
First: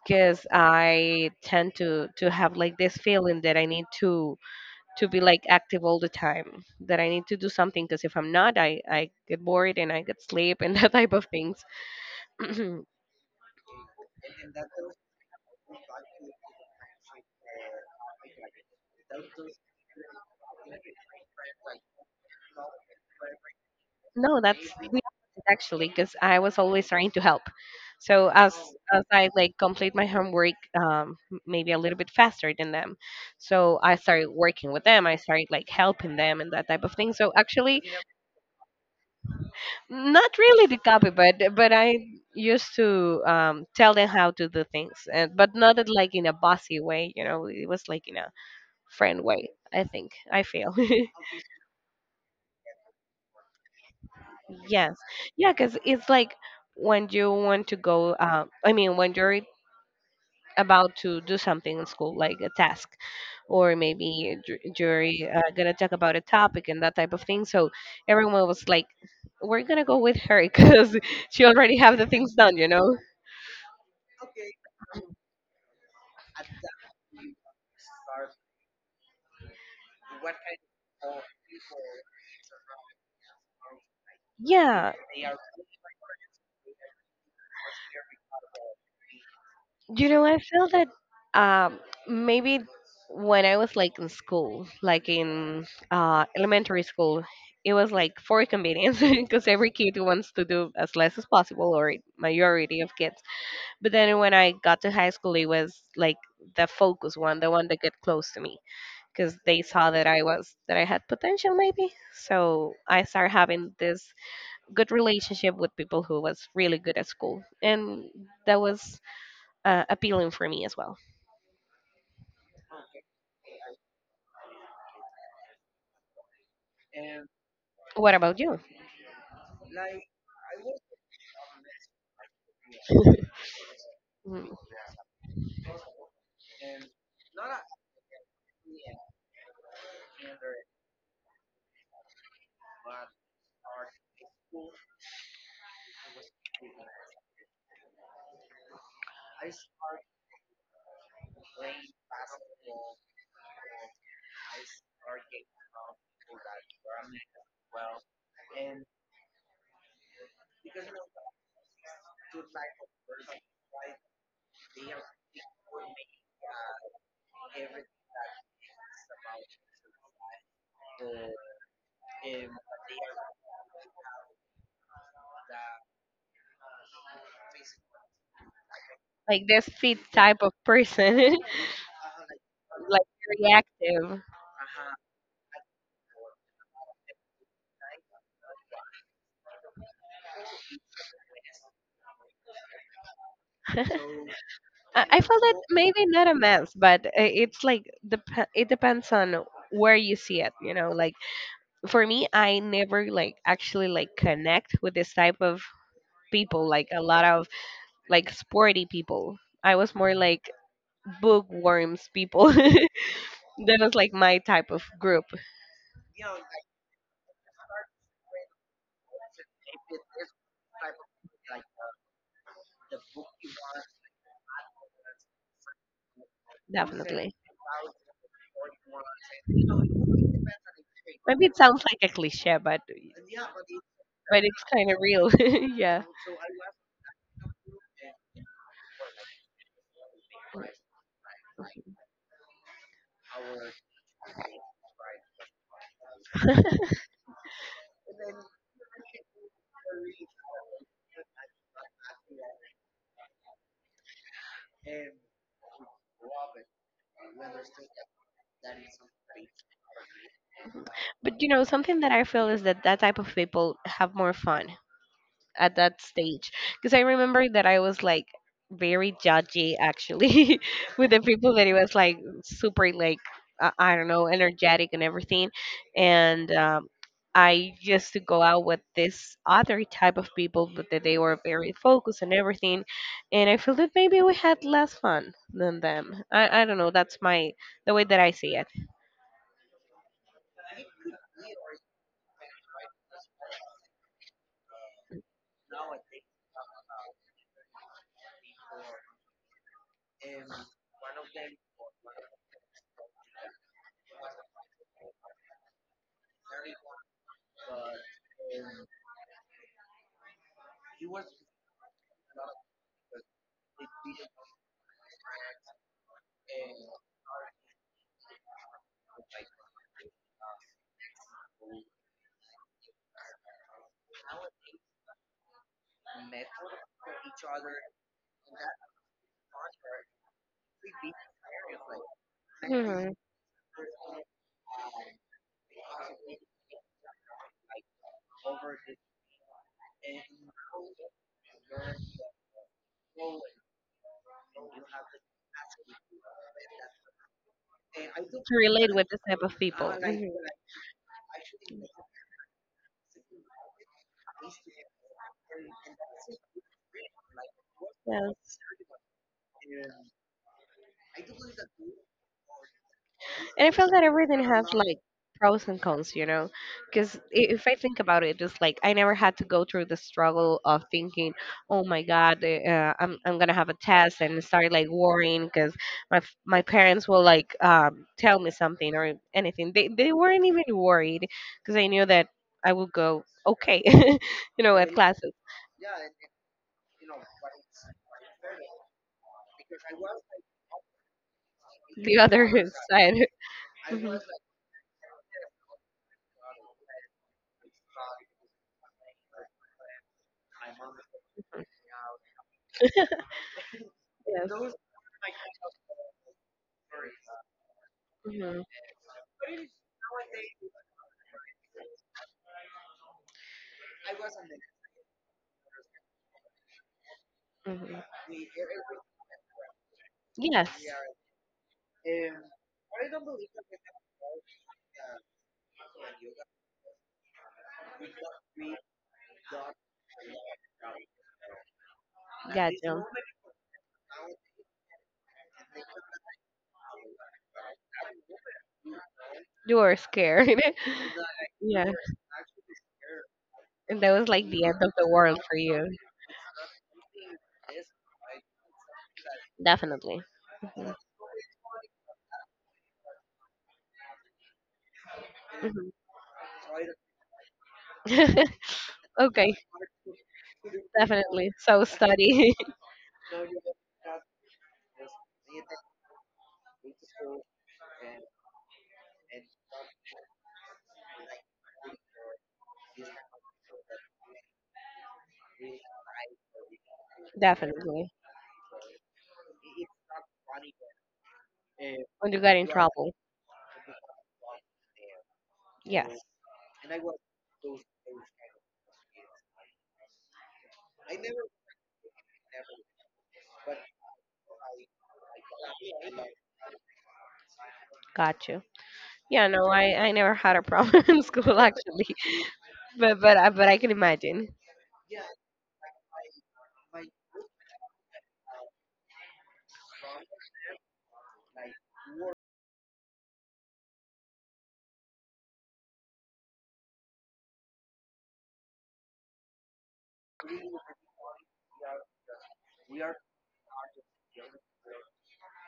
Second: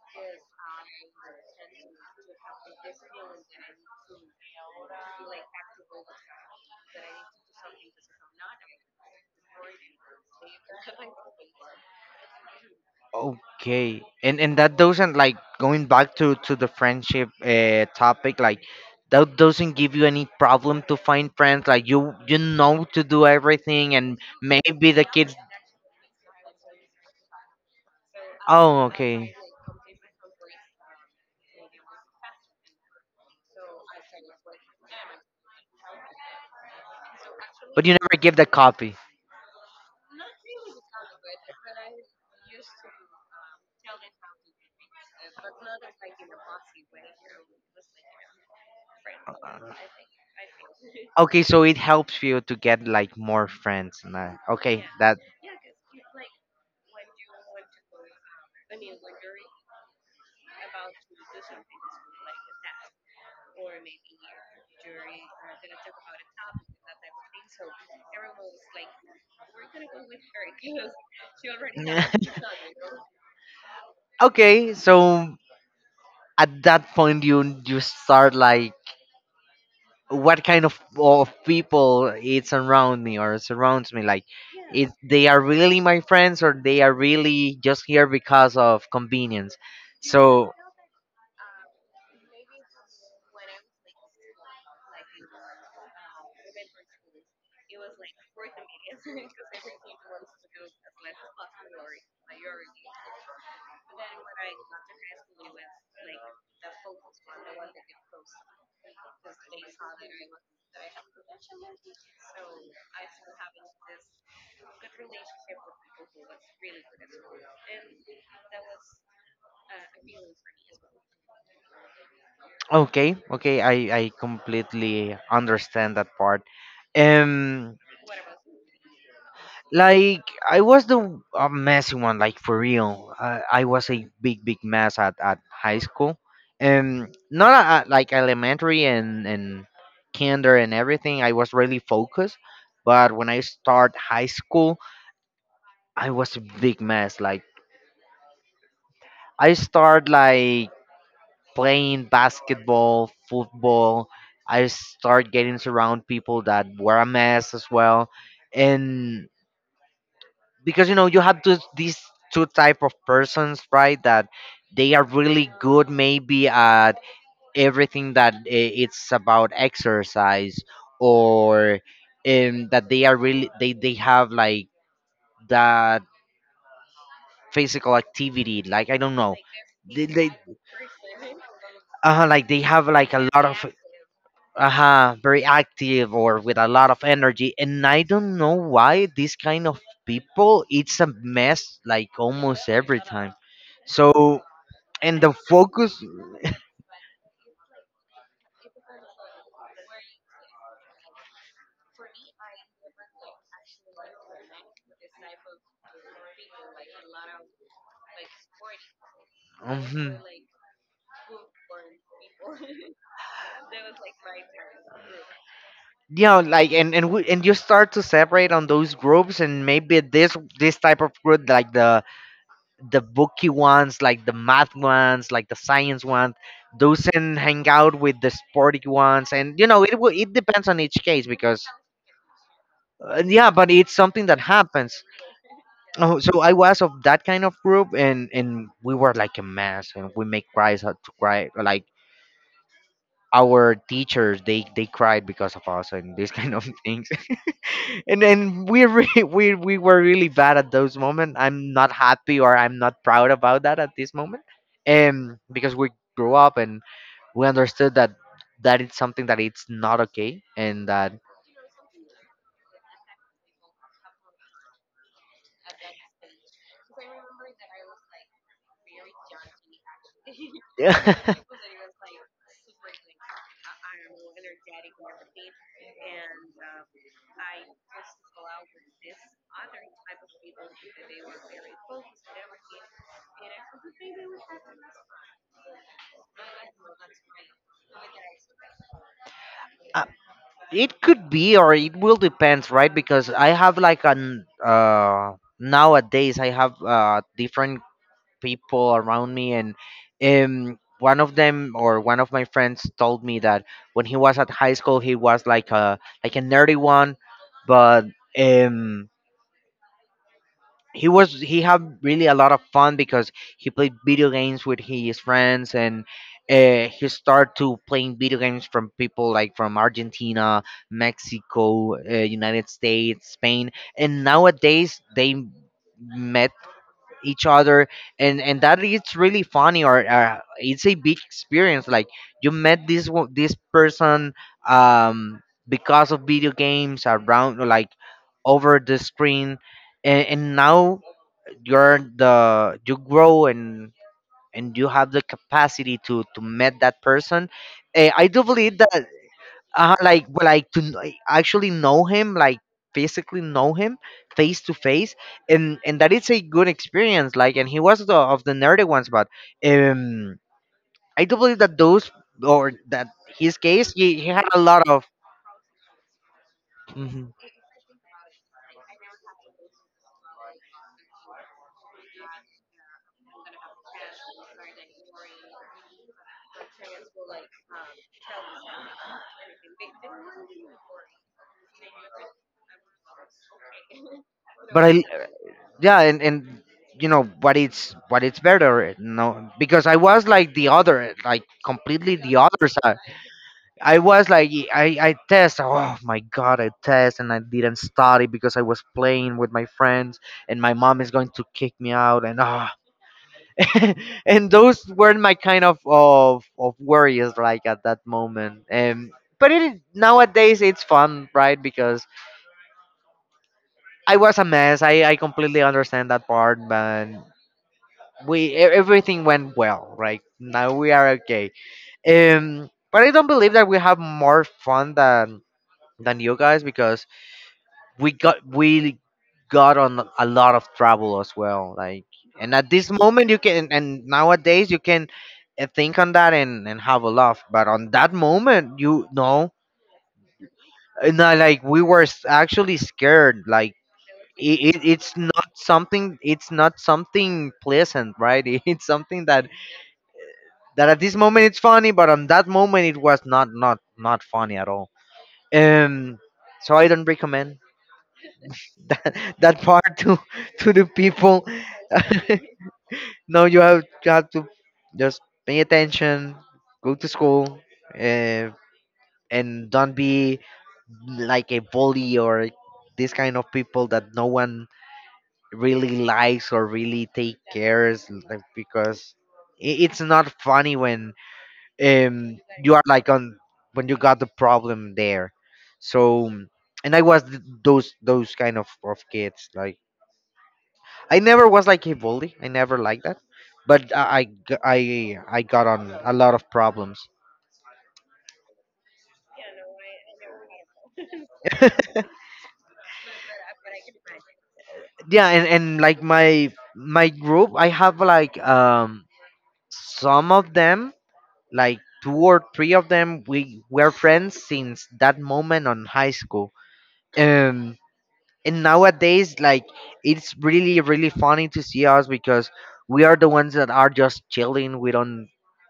B: because I tend to, to have like this feeling that I need to to be like active all the time, that I need to do something because if I'm not, I, I get bored and I get sleep, and that type of things.
A: Okay, and and that doesn't like, going back to to the friendship uh, topic. Like that doesn't give you any problem to find friends. Like you you know to do everything, and
B: No, that's the
A: maybe the kids.
B: opposite actually, because I was always trying to help. So as
A: Oh,
B: as I
A: okay,
B: like complete my homework, um, m- maybe a little bit faster than them, so I started working with them. I started like helping them and that type of thing. So actually,
A: but you never give the copy.
B: not really the copy, but but I used to um, tell them how to do things, and but not in, like in a bossy way. You know, it was like in a friend
A: Uh,
B: way. I think I feel.
A: Okay, so it helps you to get like more friends. And that. Okay,
B: Yes.
A: that.
B: Yeah, because it's like when you want to go, uh, I mean, when you're about to do something in school, like a task, or maybe dr- you're uh, going to talk about a topic and that type of thing. So everyone was like, we're going to go with her because she already have the things done, you know?
A: Okay, so at that point you you start like what kind of of people it's around me or surrounds me, like it,
B: Yeah.
A: they are really my friends, or they are really just here because of convenience.
B: You know, I
A: So
B: feel that um, maybe when I was like in school, like in uh, elementary school, it was like for convenience because every kid wants to do as less as possible, or majority of kids. But then when I got to high school, it was like the focus one, the one that get close to me, because they saw that I was that I had potential maybe. So I started having this good relationship with people who was really good at school, and that was uh, appealing for me as well.
A: okay, okay, I I completely understand that part. Um,
B: What about you?
A: like I was the a messy one, like for real. I, I was a big, big
B: Mm.
A: mess at, at high school, and not at, at, like elementary and and kinder and everything. I was really focused, but when I start high school, I was a big mess. Like I start like playing basketball, football. I start getting around people that were a mess as well. And because you know you have this, these two type of persons, right, that they are really good maybe at everything that i- it's about exercise, or um, that they are really they, they have like that physical activity, like I don't know,
B: Like this fit
A: they, they
B: type of person.
A: uh, like they have
B: Like
A: like a lot
B: very
A: of
B: active.
A: uh huh. Very active, or with a lot of energy. And I don't know why this kind of people it's a mess, like almost every time. So
B: I
A: and
B: I
A: the
B: felt that
A: focus
B: maybe not a mess, but uh, it's like dep- it depends on where you see it. You know, like for me, I never like actually like connect with this type of people. Like a lot of like sporty people. I was
A: mhm.
B: more like bookworms people. That was like my type of group,
A: Yeah, like and and, we, and you start to separate on those groups, and maybe this this type of group like the the booky ones, like the math ones, like the science ones, those
B: definitely.
A: and hang out with the sporty ones. And you know it will, it depends on each case,
B: Maybe it
A: because
B: sounds like a cliche, but
A: uh, yeah, but it's something that
B: but it's kind of
A: happens.
B: real. Yeah.
A: Oh, so I was of that kind of group, and and we were like a mess, and we make cries out to cry. Like our teachers, they they cried because of us and these kind of things, and then we really, we we were really bad at those moments. I'm not happy or I'm not proud about that at this moment, um, because we grew up and we understood that that it's something that it's not okay and that.
B: But you know, something that I feel is that that type of people have more fun at that stage, because I remember that I was like very judgy actually with the people that it was like super like uh, I don't know, energetic and everything, and um, I used to go out with this other type of people, but that they were very focused and everything, and I feel that maybe we had less fun than them. i, I don't know, that's my, the way that I see it.
A: I, it could be, or it will depends, right? Because I have like an uh, nowadays I have uh, different people around me, and um, one of them or one of my friends told me that when he was at high school, he was like a like a nerdy one, but um, he was he had really a lot of fun because he played video games with his friends and uh, he started to playing video games from people like from Argentina, Mexico, uh, United States, Spain, and nowadays they met each other, and and that is really funny, or uh, it's a big experience. Like you met this
B: Mhm.
A: wo- this person, um because of video games, around, like, over the screen. And, and now you're the you grow, and and you have the capacity to to meet that person. Eh, I do
B: To
A: believe
B: relate
A: that,
B: with this type of people.
A: uh, like,
B: Mhm.
A: well, like to kn- like, actually know him, like physically know him, face to face. And and that it's a good experience, like, and he was the,
B: Yeah,
A: of the nerdy ones, but um I do believe that those, or that his
B: and I feel
A: case,
B: that
A: he, he
B: everything
A: had a
B: has
A: lot
B: like
A: of.
B: pros and cons, you know. Because
A: Mhm.
B: if I think about it, it's like I never had to go through the struggle of thinking, "Oh my God, eh, uh, I'm I'm gonna have a test," and start like worrying because my f- my parents will like um, tell me something or anything. They they weren't even worried because I knew that I would go okay, you know,
A: but
B: at
A: I,
B: classes.
A: yeah, and and you know but it's but it's better, no, because I was like the other, eh, like, completely
B: The
A: the
B: other
A: other side.
B: side.
A: I
B: Mhm.
A: was like, i i test, oh my god, I test, and I didn't study because I was playing with my friends, and my mom is going to kick me out, and ah and
B: Yes.
A: those weren't my kind of of of worries, like, at that moment.
B: Hmm.
A: And but it is, nowadays it's fun, right? Because I was a mess, i i completely understand that part. But
B: Hmm.
A: we e- everything went well. Right
B: Yes.
A: now we are okay. Um but I don't believe that we have more fun than than you guys, because we got we got on a lot of trouble as well, like, and at this
B: Gotcha.
A: moment you can, and nowadays you can uh, think on that, and and have a laugh. But on that moment, you know,
B: You were scared.
A: and I, like, we
B: Yeah.
A: were s- actually scared. Like,
B: And that was like the
A: it, it,
B: end of the
A: it's
B: world
A: not
B: for you.
A: something it's not something pleasant, right? It's something that,
B: Definitely.
A: that at this moment it's funny, but on that moment it was not not not funny at all.
B: Mhm.
A: Um, so I don't recommend that
B: Okay,
A: that part to to the people.
B: definitely. So study.
A: No, you have you have to just pay attention, go to school, uh, and don't be like a bully, or this kind of people that no one really likes, or really take cares,
B: Definitely.
A: like, because i- it's not funny when,
B: When
A: um
B: you got in
A: you are like
B: trouble.
A: on, when you got the problem there,
B: Yes.
A: so. And i was th- those those kind of of kids, like, I never was like a bully, I never liked that, but I I g- I I got on a lot of problems.
B: Got you. Yeah, no, I, I never had a problem in school actually. But but I but I can imagine.
A: Yeah, and, and like my my group, I have, like, um some of them, like two or three of them, we were friends since that moment on high school. um and nowadays, like, it's really really funny to see us, because we are the ones that are just chilling, we don't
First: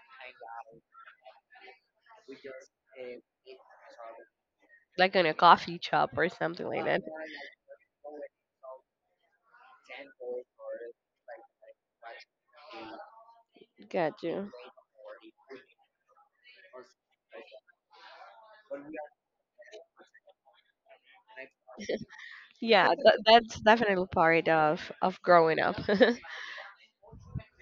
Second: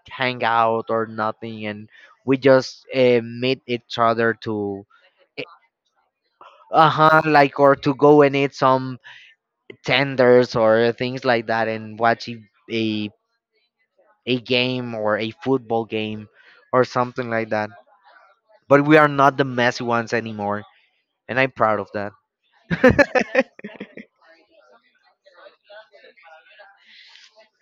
A: hang out or nothing. And we just uh, meet each other to...
B: Like in a coffee shop or something like that.
A: Uh-huh, like, or to go and eat some tenders or things like that, and watch a a,
B: Got
A: a
B: you.
A: game, or a football game, or something like that. But we are not the messy ones anymore, and I'm proud of that.
B: Yeah, that, that's definitely part of of growing up.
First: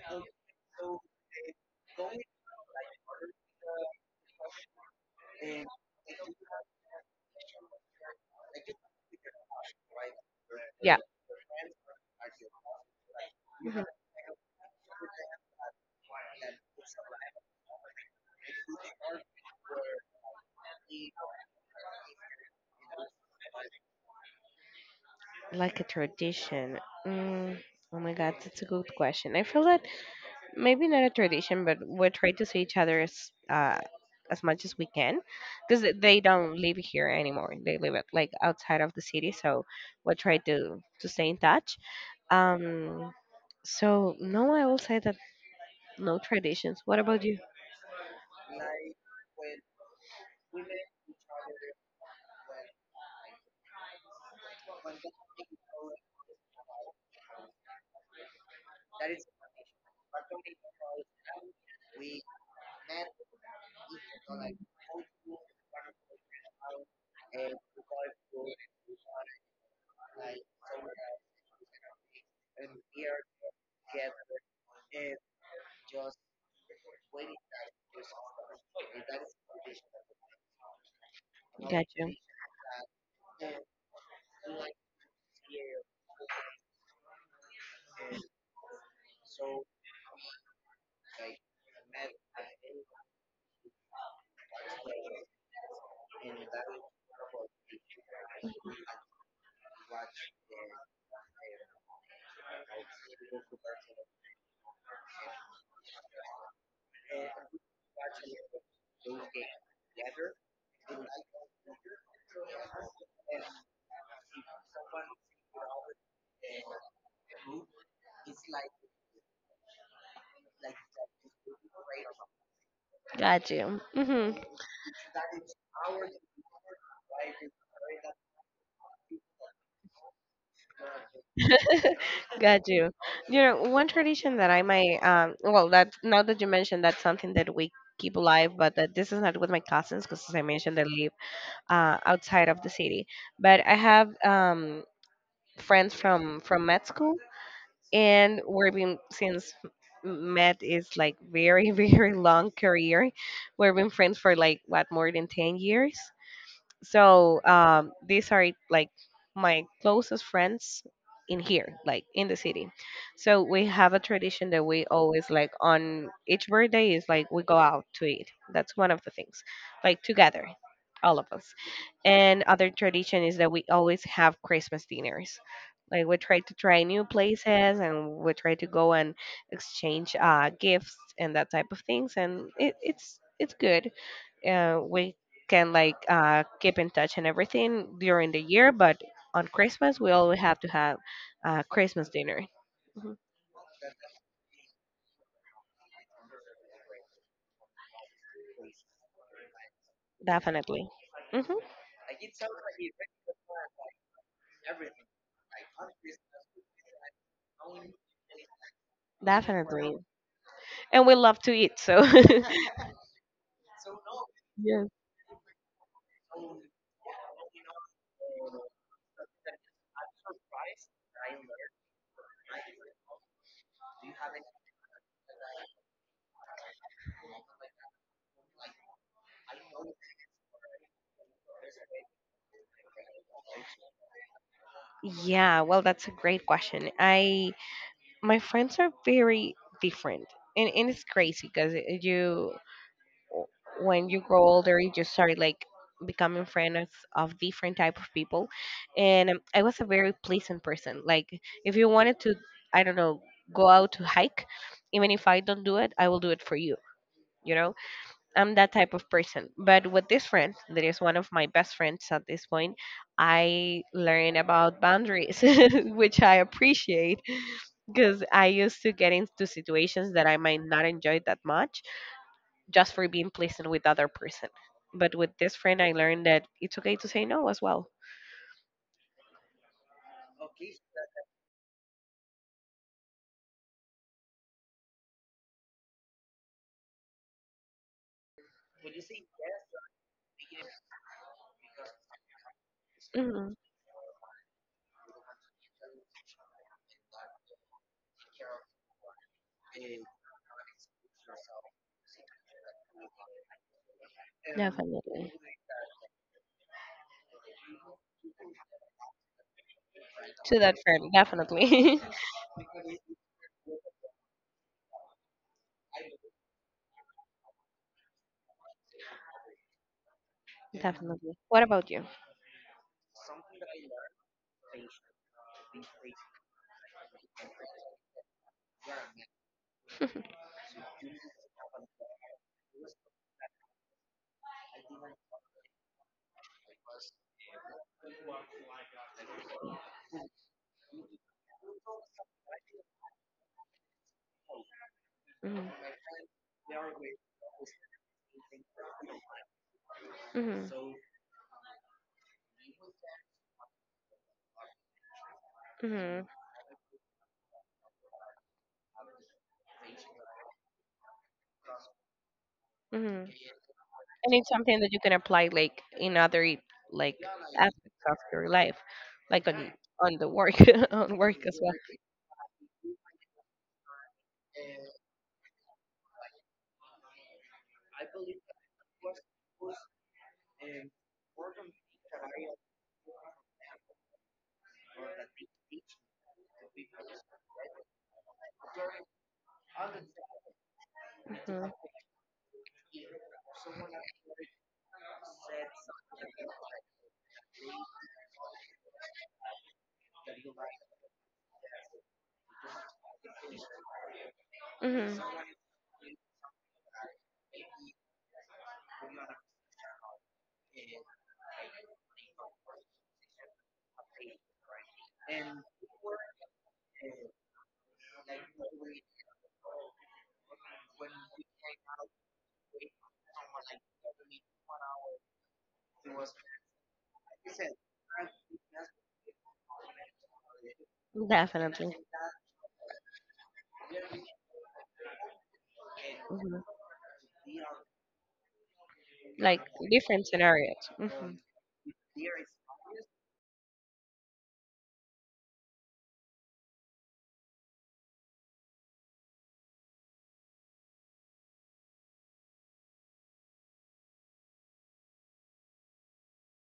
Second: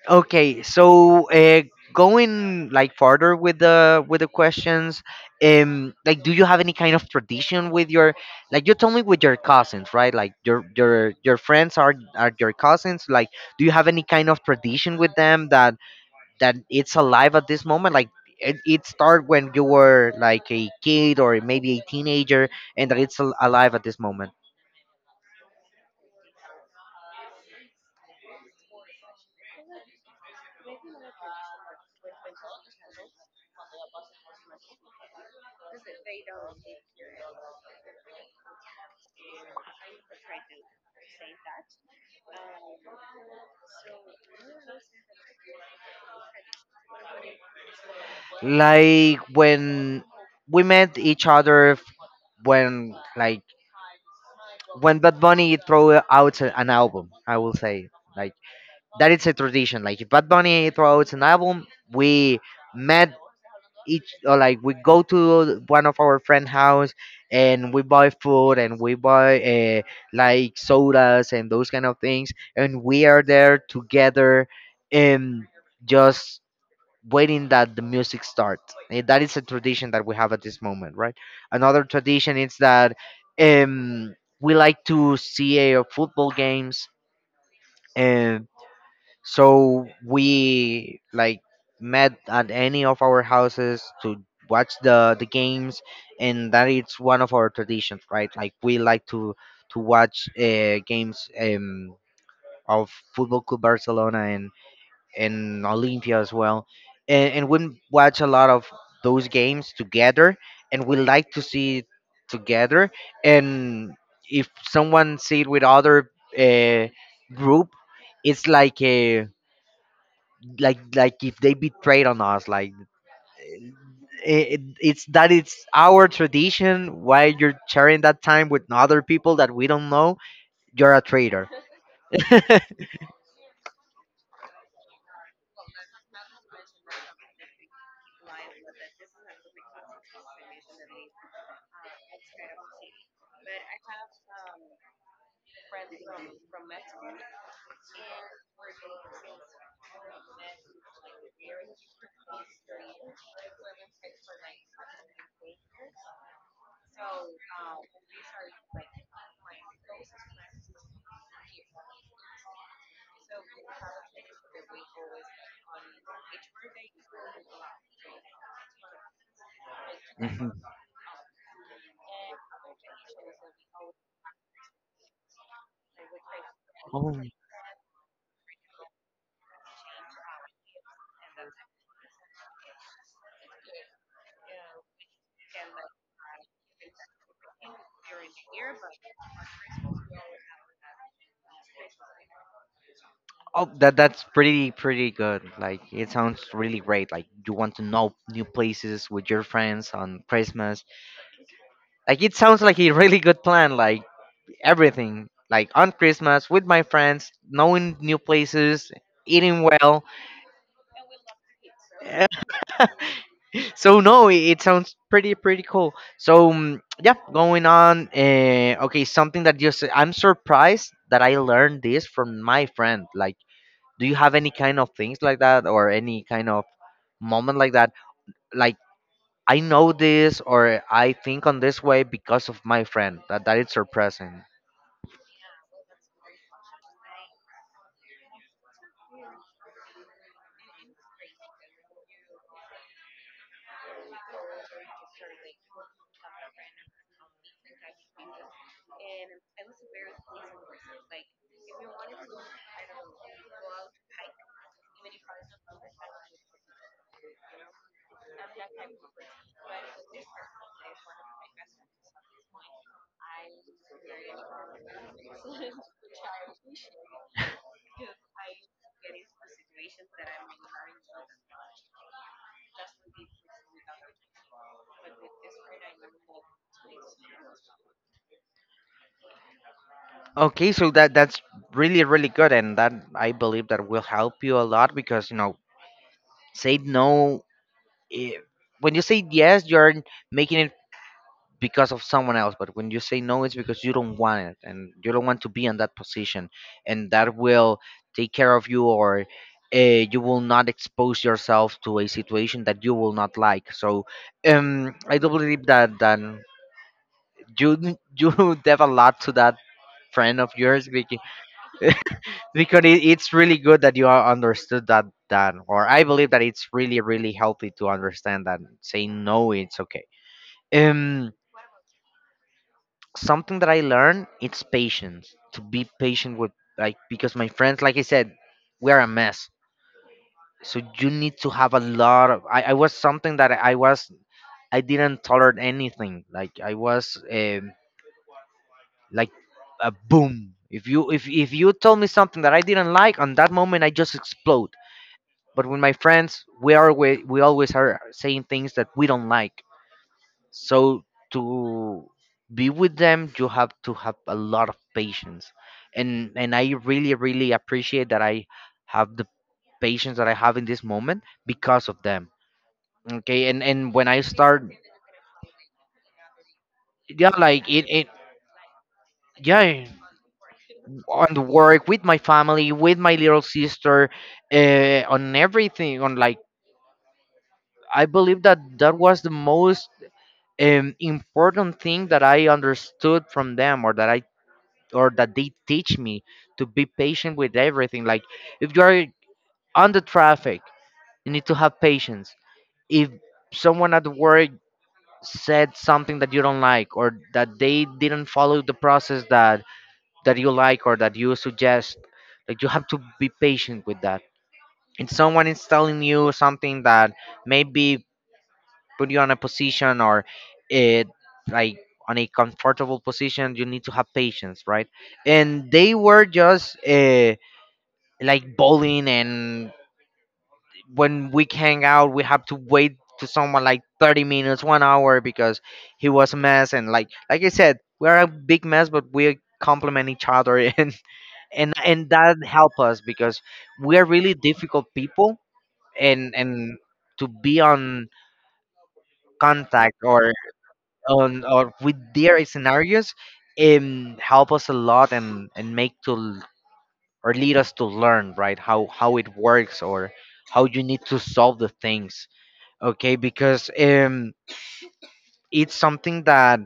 A: Okay, so, uh, going, like, farther with the with the questions, um, like, do you have any kind of tradition with your, like you told me, with your cousins, right? Like your
B: Yeah.
A: your your friends are are your cousins. Like, do you
B: Mhm.
A: have any kind of tradition with them that, that it's alive at this moment? Like it, it started when you were like a kid, or maybe a teenager, and that it's al- alive at this moment.
B: Like a tradition. Mm, oh my God, that's a good question. I feel that maybe not a tradition, but we try to see each other as uh, as much as we can, because they don't live here anymore. They live at, like outside of the city, so we try to to stay in touch. Um, so no, I will say that no traditions. What about you?
A: Like when we met each other f- when, like, when Bad Bunny throw out a- an album, I will say, like, that is a tradition. Like if Bad Bunny throw out an album, we met each or like, we go to one of our friend house, and we buy food, and we buy uh, like sodas and those kind of things, and we are there together, and just waiting that the music starts. Eh, That is a tradition that we have at this moment, right? Another
B: Gotcha,
A: tradition is that, um, we like to see uh, football games. And so we like met at any of our houses to watch the the games, and that is one of our traditions, right? Like we like to to watch uh, games, um, of Football Club Barcelona and Olympia as well, and, and we watch a lot of those games together, and we like to see it together. And if someone see it with other, uh, group, it's like a, like like if they betrayed on us, like,
B: gotcha. Mm-hmm.
A: it, it's that it's our tradition. Why you're sharing that time with other people that we don't know? You're a traitor.
B: Got you. You know, one tradition that I might, um, well, that now that you mentioned that's something that we keep alive, but that this is not with my cousins because, as I mentioned, they live uh, outside of the city. But I have um, friends from from med school, and we've been since med is like very very long career. We've been friends for like what more than ten years, so um, these are like my closest friends in here, like in the city. So we have a tradition that we always like on each birthday is like we go out to eat. That's one of the things, like together, all of us. And other tradition is that we always have Christmas dinners. Like we try to try new
A: Mhm.
B: places and we try to go and exchange uh, gifts and that type of things. And it, it's it's good uh, we can like uh, keep in touch and everything during the year, but on Christmas we always have to have uh, Christmas dinner. Mhm.
A: Oh, that that's pretty pretty good. Like it sounds really great. Like you want to know new places with your friends on Christmas.
B: Definitely. Hmm.
A: Like it sounds like a really good plan. Like everything. Like on Christmas with my friends, knowing new places, eating
B: Definitely.
A: well.
B: And we love to eat, so
A: So no, it, it
B: yes.
A: sounds pretty pretty cool. So, mm, yeah, going on. Uh, okay, something that you said. I'm surprised that I learned this from my friend. Like, do you have any kind of things like that, or any kind of moment like that? Like, I know this, or I think on this way, because of my friend. That that is surprising.
B: Yeah, well, that's a great question. I my friends are very different, and, and it's crazy because you when you grow older you just start like becoming friends of different type of people and um, I was a very pleasant person like if you wanted to I don't know go out to hike even if I don't do it I will do it for you, you know, I'm that type of person but with this friend that is one of my best friends at this point I learned about boundaries which I appreciate because I used to get into situations that I might not enjoy that much just for being pleasant with the other person. But with this friend, I learned that it's okay to say no as well.
A: Okay, so that that's really really good, and that I believe that will help you a lot because, you know, say no. eh, When you say yes, you're making it because of someone else, but when you say no, it's
B: Hmm.
A: because you don't want it, and you don't want to be in that position. And that will take care of you, or uh, you will not expose yourself to a situation that you will not like, so, um I do
B: Definitely.
A: believe that then you you dev a lot to that friend of
B: To that
A: yours,
B: friend,
A: Vicky.
B: definitely.
A: Because it, it's really good that you are understood that then, or I believe that it's really really healthy to understand that saying no it's okay. um
B: Definitely. What about you?
A: Something that I learned, it's patience, to be patient with, like, because my friends, like I said, we are a mess, so you need to have a lot of. I, I was something that I was I didn't tolerate anything. Like, I was, um, like, a boom. if you if, if you told me something that I didn't like on that moment, I just explode. But
B: Hmm.
A: with my friends, we are we, we always are saying things that we don't like.
B: Hmm.
A: So, to be with them, you have to have a lot of patience,
B: Hmm.
A: and and I really really appreciate that I have the patience that I have in this moment because of them.
B: Hmm.
A: Okay, and and when I
B: And it's
A: start,
B: something that you can apply like in other like
A: yeah, like it
B: aspects
A: it
B: of your life, like on
A: yeah,
B: on the work on
A: on the
B: work as
A: work, with my family, with my little sister, uh, on everything, on, like, I believe that that was the most, um, important thing that I understood from them, or that i or that they teach me, to be patient with everything. Like if you're on the traffic, you need to
B: well.
A: have patience. If someone at work said something that you don't like, or that they didn't follow the process that, that you like, or that you suggest, like, you have to be patient with that.
B: Hmm.
A: If someone
B: Hmm.
A: is telling you something that maybe put you on a position, or it, like, on a comfortable position, you need to have patience, right? And they were just uh, like, bowling, and when we hang out we have to wait to someone like thirty minutes, one hour, because he was a mess, and, like, like I said, we're a big mess, but we complement each other. and and
B: Definitely.
A: and that help us, because we're really difficult people, and and to be on
B: Like
A: contact,
B: different
A: or
B: scenarios. Hmm.
A: on, or with their scenarios, um help us a lot, and and make to, or lead us to learn, right, how how it works, or how you need to solve the things, okay, because, um it's something that,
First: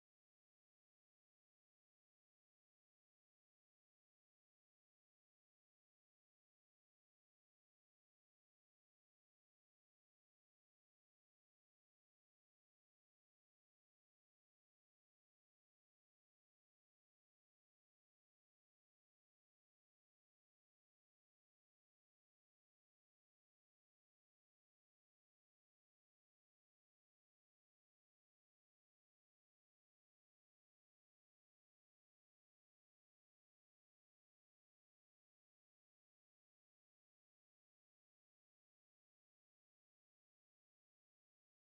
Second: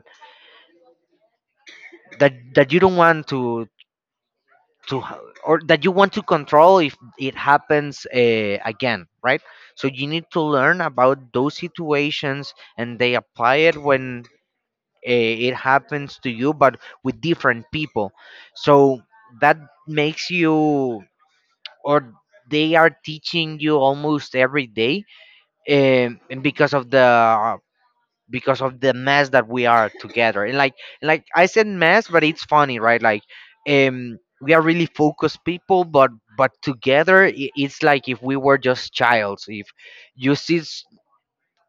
A: that that you don't want to to ha- or that you want to control if it happens uh, again, right. So you need to learn about those situations, and they apply it when, uh, it happens to you, but with different people. So that makes you, or they are teaching you almost every day, um, and because of the, uh, because of the mess that we are together, and, like, like I said, mess, but it's funny, right, like, um we are really focused people, but but together, i- it's like if we were just childs. If you see s-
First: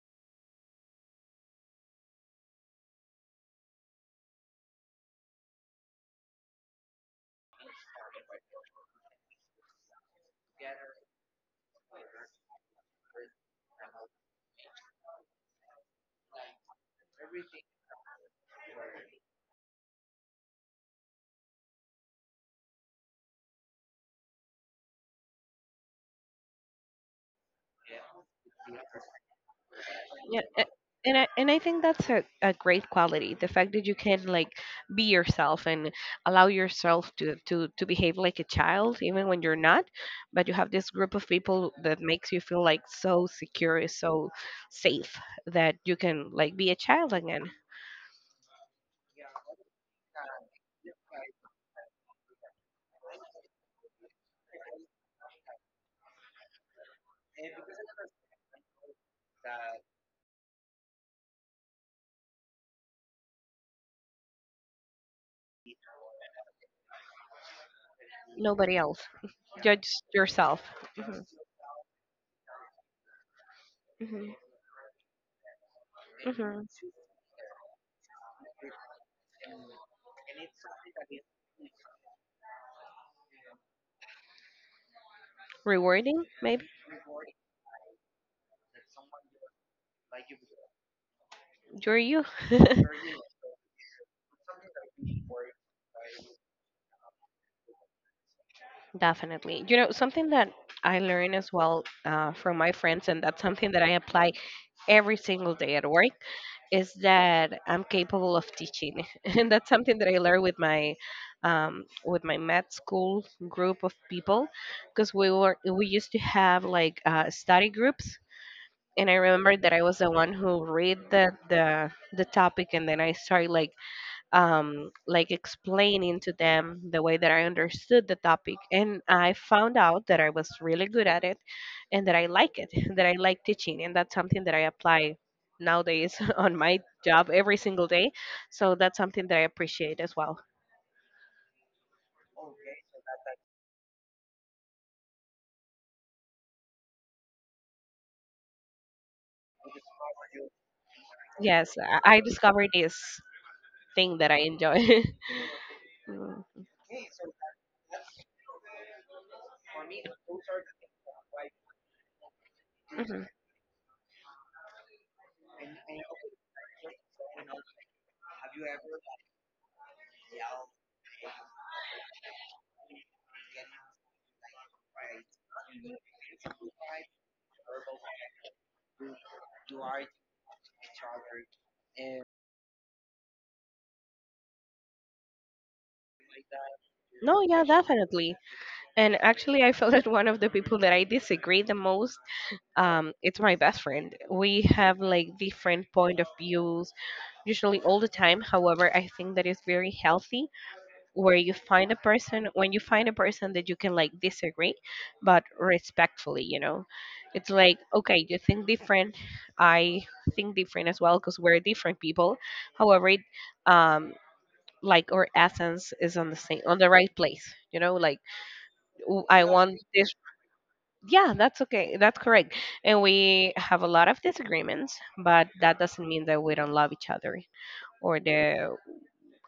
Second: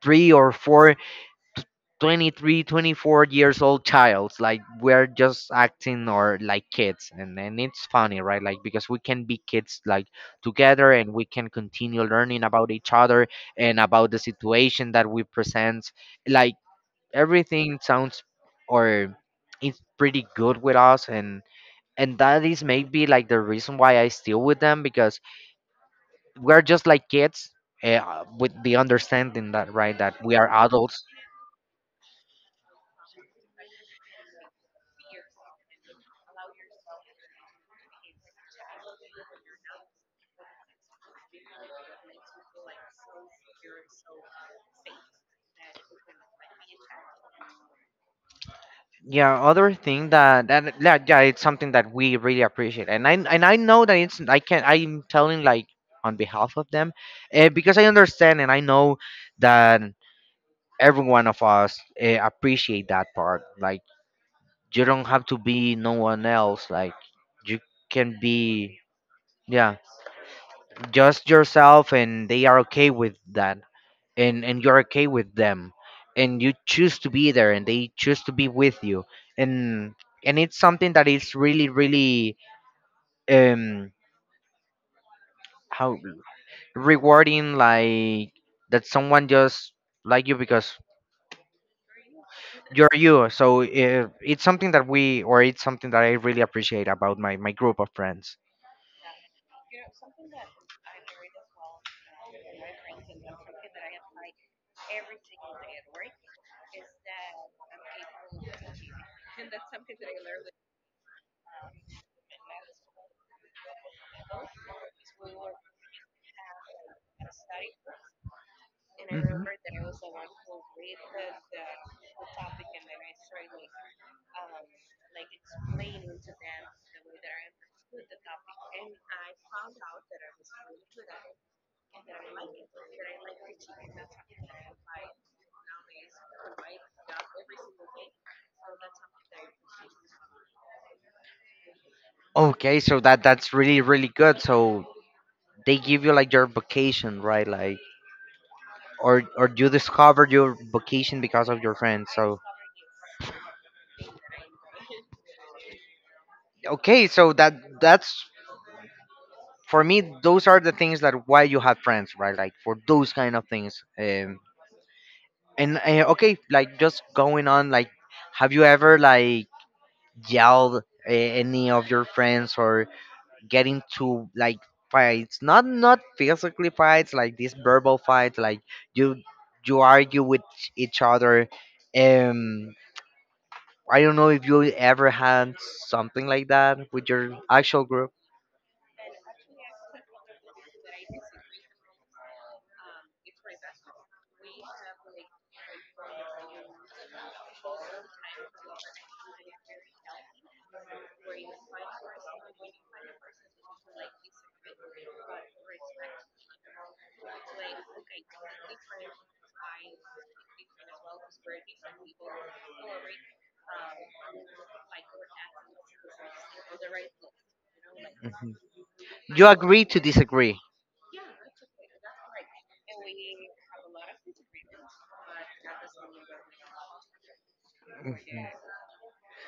A: three or four, t- twenty-three, twenty-four years old childs, like, we're just acting, or like kids, and and it's funny, right, like, because we can be kids, like, together, and we can continue learning about each other, and about the situation that we present, like, everything sounds, or it's pretty good with us, and and that is maybe like the reason why I still with them, because we're just like kids, uh, with the understanding that, right, that we
B: Yeah,
A: are
B: a-
A: adults.
B: and I and I think that's a, a great quality. The fact that you can like be yourself and allow yourself to to to behave like a child, even when you're not. But you have this group of people that makes you feel like so secure, so safe that you can like be a child again.
A: Yeah, other thing that, that yeah, yeah, it's something that we really appreciate, and i and i know that it's I can I'm telling, like, on behalf of them, uh, because I understand, and I know that every one of us uh, appreciate that part, like you don't have to be no one else, like you can
B: Nobody
A: be
B: else.
A: yeah
B: Judge yourself. Hmm.
A: just yourself, and they are okay with that.
B: Hmm.
A: And and you're okay with them, and you
B: Hmm.
A: choose to be there and they choose to be with you. and and it's something that is really really um how
B: Rewarding, maybe.
A: rewarding, like that someone just like you because
B: You're you.
A: you're you. So uh it's something that we, or it's something that I really appreciate about my my group of friends.
B: Definitely. You know, something that I learn as well uh, from my friends, and that's something that I apply every single day at work, is that I'm capable of teaching, and that's something that I learned with my um, with my med school group of people, because we were we used to have like uh, study groups, and I
A: Mhm.
B: remember that I was the one who read the the the topic, and then I started like um, like explaining to them the way that I understood the topic. And I found out that I was really good at it and that I like it, that I like teaching. And that's something that I apply nowadays on my job every single day. So that's something that I appreciate as well.
A: Okay, so that that's really really good. So they give you like your vacation, right? Like or or you discovered your vocation because of
B: Yes,
A: your friends,
B: I I
A: so
B: discovered this thing that I enjoy. Mm.
A: okay, so that that's for me those are the things that why you have friends, right, like for those
B: Mhm.
A: kind of things. Um and uh, Okay, like just going on, like have you ever like yelled uh, any of your friends, or get into like fights, not not physically fights, like these verbal fights, like you you argue with each other. um I don't know if you ever had something like that with your
B: No, yeah,
A: actual group.
B: definitely. And actually, I felt that one of the people that I disagree the most um it's my best friend. We have like different point of views usually all the time. However, I think that is very healthy where you find a person when you find a person that you can like disagree but respectfully, you know. It's like okay, you think different, I think different as well because we're different people. However, it, um like our essence is on the same on the right place, you know, like
A: Mhm.
B: w- I
A: You
B: want
A: agree to
B: this.
A: disagree.
B: Yeah, that's okay. That's correct. And we have a lot of disagreements, but that doesn't mean that we don't love each other or
A: Mhm.
B: the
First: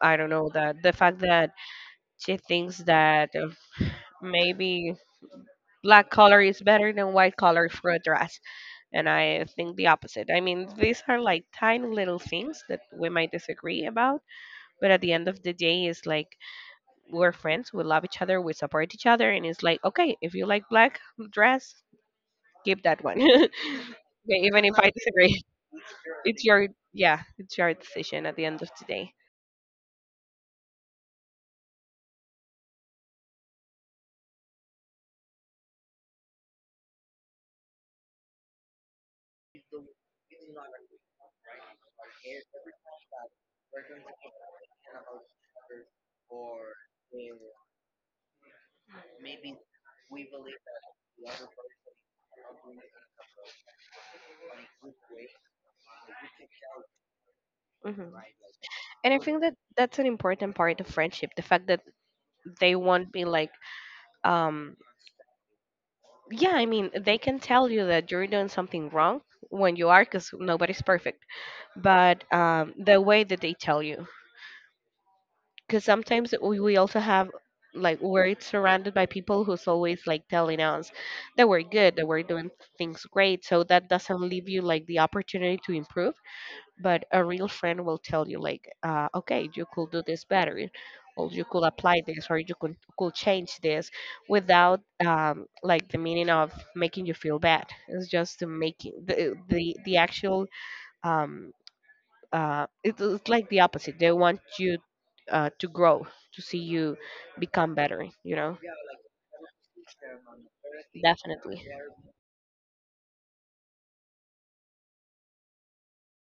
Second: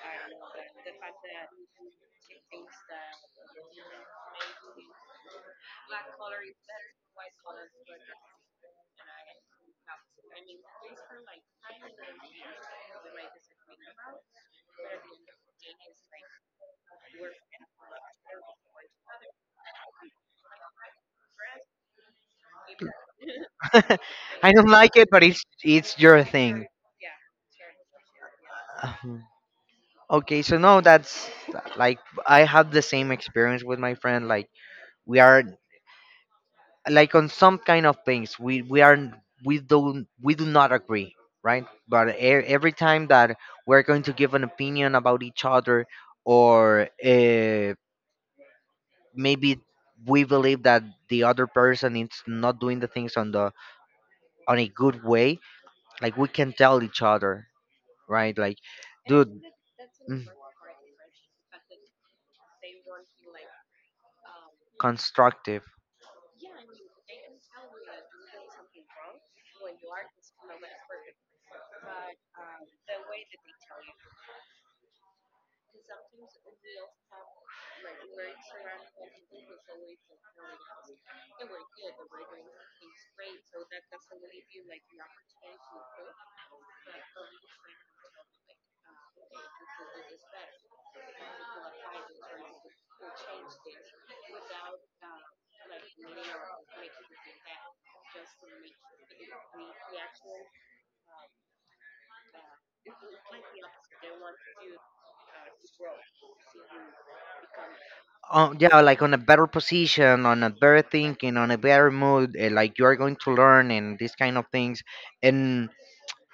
B: I don't know the the fact that she thinks that if maybe black color is better than white color for a dress, and I think the opposite. I mean, these are like tiny little things that we might disagree about, but at the end of the day, it's like we're friends. We love each other. We support each other, and it's like okay, if you like black dress, keep that one. Okay,
A: I
B: even
A: don't
B: if I
A: like it, but
B: disagree,
A: it's it's your
B: it's
A: thing.
B: your yeah, it's your decision at the end of the day.
A: Um, Okay, so no, that's like I have the same experience with my friend. Like we are, like on some kind of things we we are, we don't we do not agree, right? But e- every time that we're going to give an opinion about each other, or uh, maybe we believe that the other person is not doing the things on the on a good way, like we can tell each other,
B: Hmm.
A: right? Like,
B: And I
A: dude,
B: think that that's an
A: mm,
B: important part of friendship. The fact that they won't be like, um,
A: constructive.
B: yeah, I mean, they can tell you that you're doing something wrong when you are, because nobody's perfect. But um, the way that they tell you, because sometimes we, we also have like we're surrounded by people who's always like telling us that we're good, that we're doing things great, so that doesn't leave you like the opportunity to improve, but a real friend will tell you like uh, okay, you could do this better or you could apply this or you could, could change this without um, like the meaning of making you feel bad. It's just to making the the, the actual um, uh, it- it's like the opposite. They want you uh, to grow, to see you become better. You
A: Oh
B: know,
A: yeah, like on a better position, on a better thinking, on a
B: definitely.
A: better mood. eh, Like you are going to learn and these kind of things, and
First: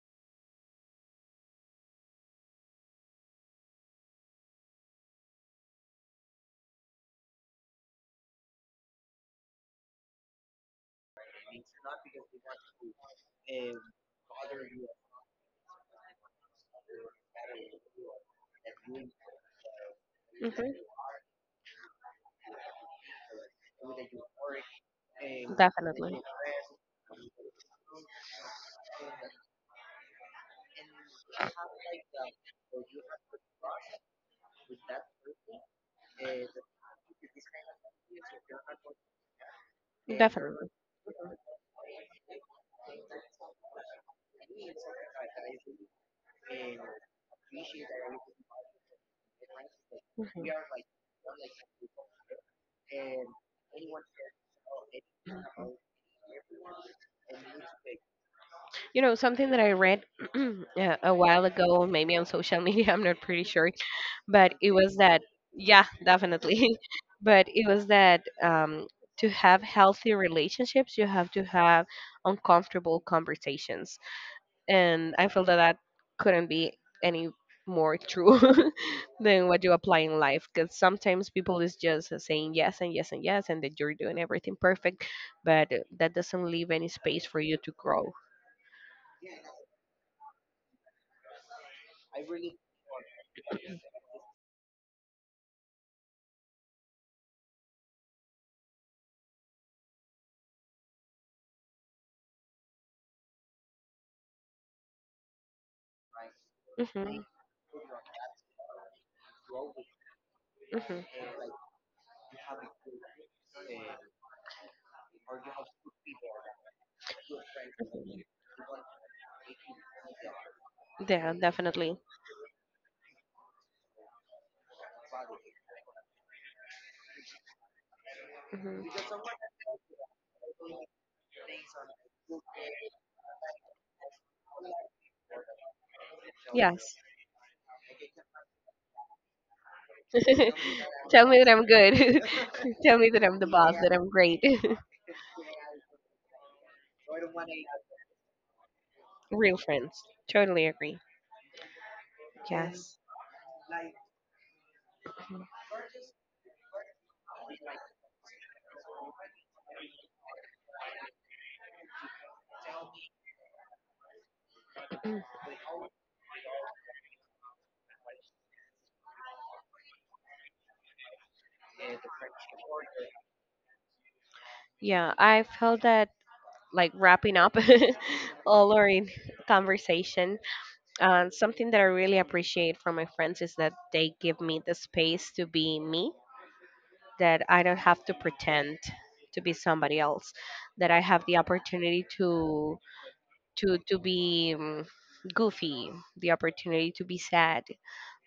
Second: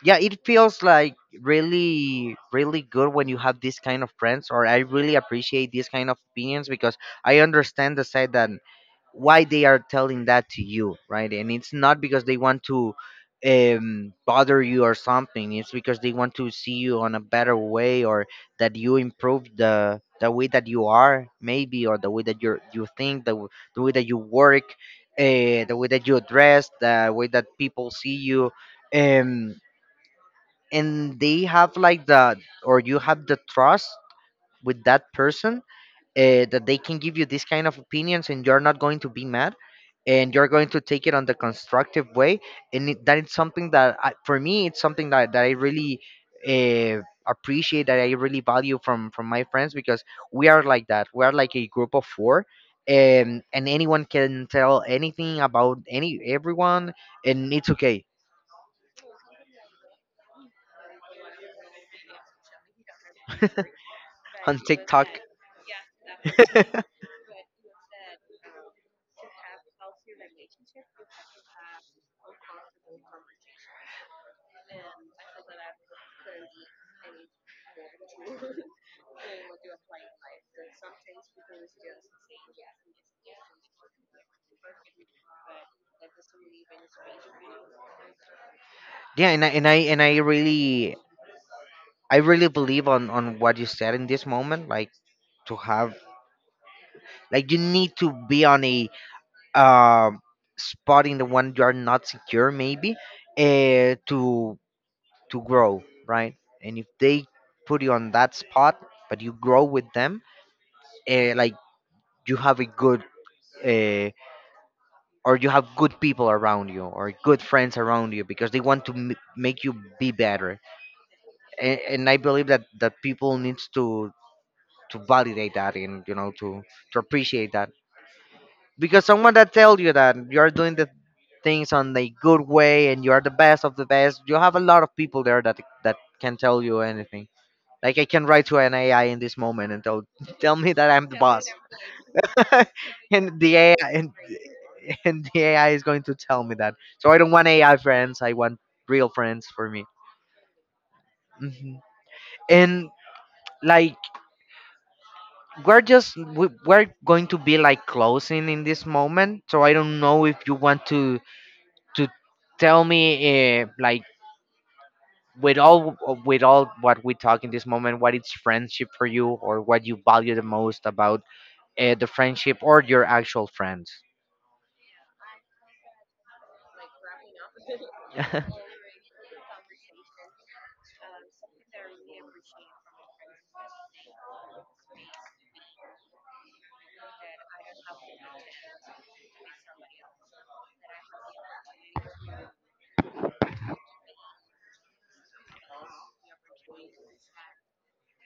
A: yeah, it feels like really really good when you have this kind of friends, or I really appreciate these kind of opinions because I understand the side that why they are telling that to you, right? And it's not because they want to um bother you or something, it's because they want to see you on a better way, or that you improve the the way that
B: Hmm.
A: you are, maybe, or the way that you you think, the, w- the way that you work, uh, the way that
B: Definitely.
A: you dress, the way that people see you. Um, and they have like the, or you have the trust with that person, uh, that they can give you this kind of opinions and you're not going to be mad, and you're
B: Definitely.
A: going to take it on the constructive way. And it, that is something that I, for me it's something that, that I really uh, appreciate, that I really value from from my friends, because
B: Mhm.
A: we are like that, we are like a group of four, and and anyone can tell anything about any everyone, and it's okay.
B: You know, something that I read uh, a while ago, maybe on social media, I'm not pretty sure, but
A: On
B: it was
A: TikTok.
B: that, yeah, definitely. But it was that um, to have healthy relationships, you have to have uncomfortable conversations. And I feel that that couldn't be any more true than what you apply in life because sometimes people is just saying yes and yes and yes and that you're doing everything perfect, but that doesn't leave any space for you to grow.
A: Yeah. And I, and I and I really, I really believe on on what you said in this moment, like to have, like you need to be on a um spot in the one you are not secure maybe, uh, to to grow, right? And if
B: Hmm.
A: they put you on that spot but you grow with them,
B: Hmm.
A: uh, like you have a good, uh, or you have good people around you, or good friends around you, because they want to m- make you be better.
B: Yeah,
A: and,
B: definitely.
A: and I believe that that people needs to to validate that, and you know, to to appreciate that,
B: Hmm.
A: because someone that tells you that you're doing the things on a good way and you're the best of the best, you have a lot of people there that that can tell you
B: Yes.
A: anything. Like I can write to an AI in this moment and tell tell me that I'm the
B: Tell me
A: boss.
B: that I'm good. Tell me that I'm
A: And
B: the
A: the
B: boss, that
A: AI
B: I'm
A: and,
B: great.
A: and the AI is going to tell me that, so I don't want AI friends, I want real friends
B: Real
A: for me.
B: friends. Totally agree.
A: Hmm. And
B: Yes.
A: like we're just we, we're going to be like closing in this moment, so I don't know if you want to to tell me, uh, like with all, with all what we talk in this moment, what is friendship for you, or what you value the most about uh, the friendship, or your actual friends.
B: Yeah, I felt that like wrapping up all our in- conversation. Uh, something that I really appreciate from my friends is that they give me the space to be me, that I don't have to pretend to be somebody else, that I have the opportunity to to to be um, goofy, the opportunity to be sad,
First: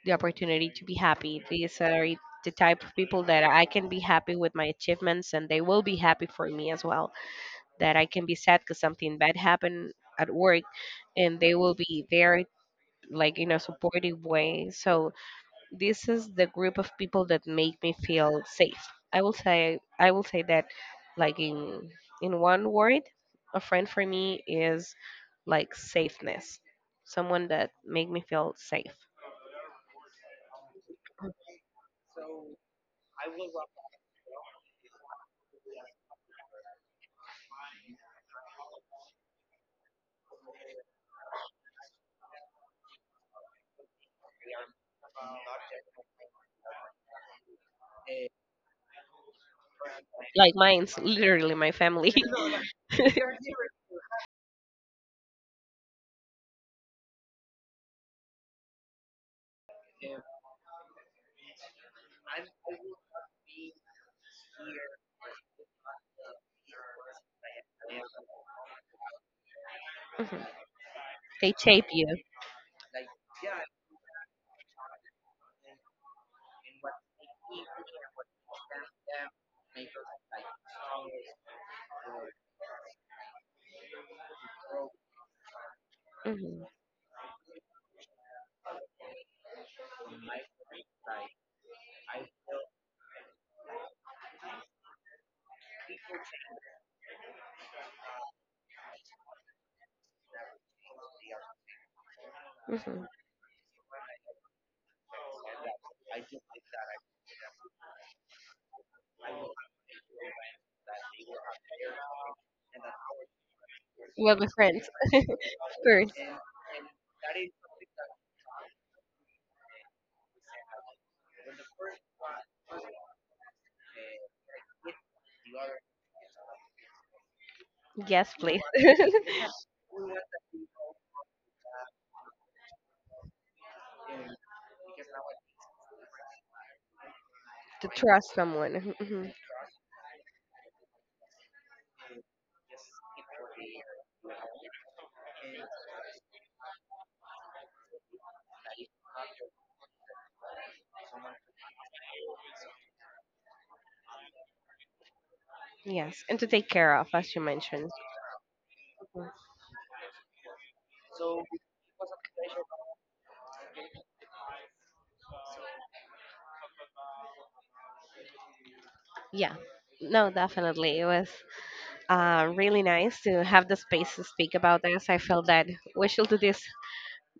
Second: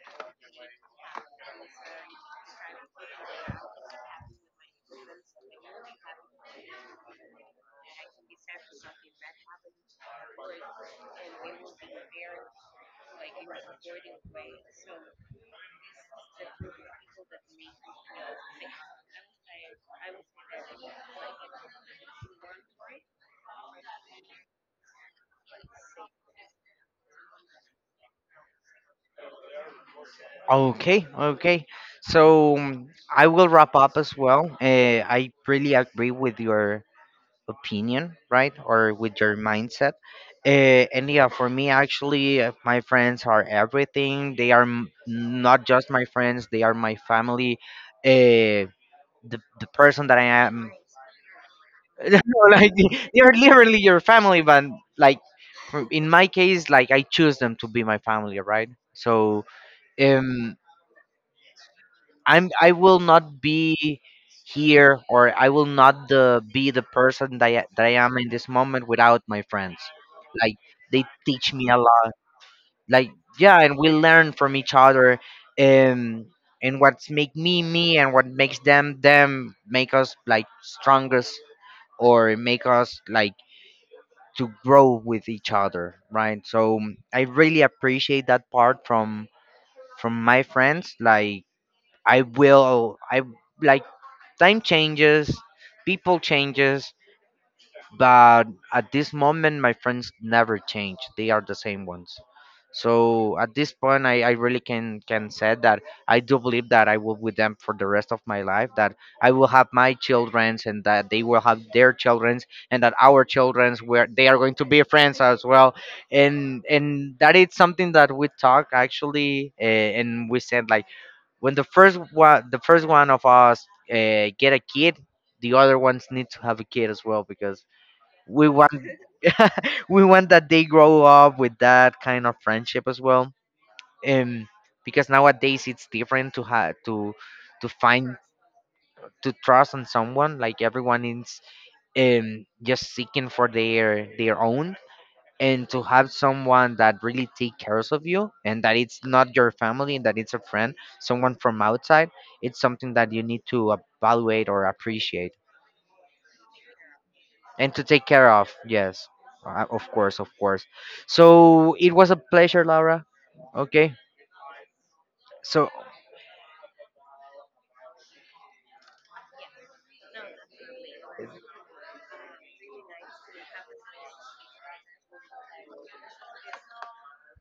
B: the opportunity to be happy. These are the type of people that I can be happy with my achievements and they will be happy for me as well, that I can be sad because something bad happened at work, and they will be there like in a supportive way. So this is the group of people that make me feel safe. I will say I will say that like in in one word, a friend for me is like safeness. Someone that make me feel safe.
A: Okay, okay. So um, I will wrap up as well. Uh, I really agree with your opinion, right, or with your mindset. Uh, and yeah, for me, actually, uh, my friends are everything. They are m- not just my friends, they are my family. Uh, the the person that I
B: Like
A: am,
B: mine's literally my
A: you
B: family.
A: know, like they are literally your family. But like, for- in my case, like I choose them to be my family, right? So um I'm, I will not be here, or I will not the be the person that I, that I am in this moment, without my friends.
B: Mhm.
A: Like they
B: They
A: teach me a
B: shape you.
A: lot. Like yeah, and we learn from each other, um and what's make me me and what makes them them make us like strongest, or make us like to grow with each other, right? So I really appreciate that part from from my friends, like I will. I like, time changes, people changes, but at this moment, my friends never change. They are the same ones.
B: Hmm.
A: So at this point, I, I really can can say that I do believe that I will with them for the rest of my life. That I will have my childrens, and that they will have their childrens, and that our childrens where they
B: Well,
A: are
B: be
A: going to be
B: friends
A: friends as well.
B: first.
A: And and that is something that we talk actually, uh, and we said like, when the first one, the first one of us uh, get a kid, the other ones need to have a kid as well, because
B: Yes,
A: we
B: please.
A: want we want that they grow up with that kind of friendship as well, um because nowadays it's different to have to to
B: To
A: find,
B: trust someone.
A: to
B: Mhm.
A: trust on someone, like everyone is um just seeking for their their own, and to have someone that really take cares of you, and that it's not your family, and that it's a friend, someone from outside, it's something that you need to evaluate or appreciate.
B: Yes, and to take care of, as you
A: And to
B: mentioned.
A: take care of, yes, uh, of course, of course. So it was a pleasure, Laura. Okay, so
B: Yeah. No, definitely. It was uh, really nice to have the space to speak about this. I feel that we should do this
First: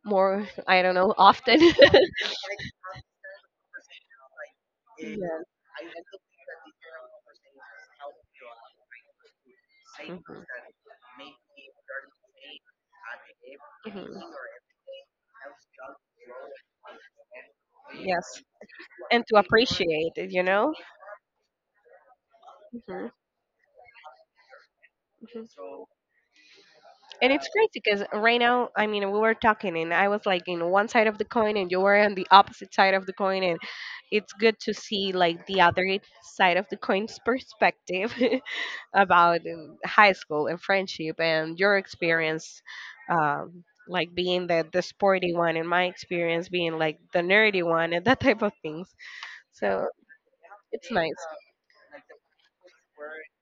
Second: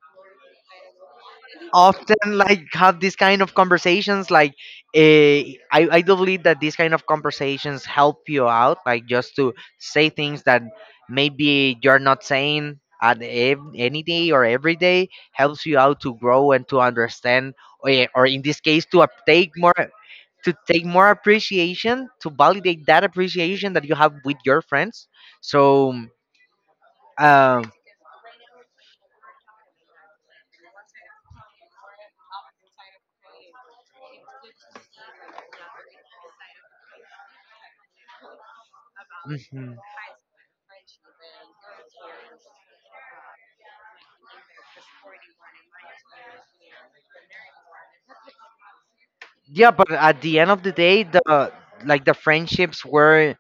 B: more, I don't know, often.
A: often, like have these kind of conversations, like
B: Yes.
A: uh, I, I do believe that these kind of conversations help you out, like just to say
B: Mhm.
A: things that maybe you're not saying at ev- any
B: Mhm.
A: day or every day, helps you out to grow and to understand, or, yeah, or
B: Yes.
A: in this case to
B: And
A: ap-
B: to
A: take more,
B: appreciate it, you
A: to
B: know?
A: take more appreciation, to validate that
B: Mhm.
A: appreciation that you have with your friends,
B: Mhm.
A: so
B: And it's crazy
A: um
B: because right now, I mean, we were talking and I was like in one side of the coin and you were on the opposite side of the coin. And it's good to see like the other side of the coin's perspective about
A: mm-hmm.
B: um, high school and friendship and your experience, um, like being the, the sporty one and my experience being like the nerdy one and that type of things.
A: Yeah,
B: So
A: but at the end of the
B: it's
A: day,
B: nice.
A: the, like the friendships were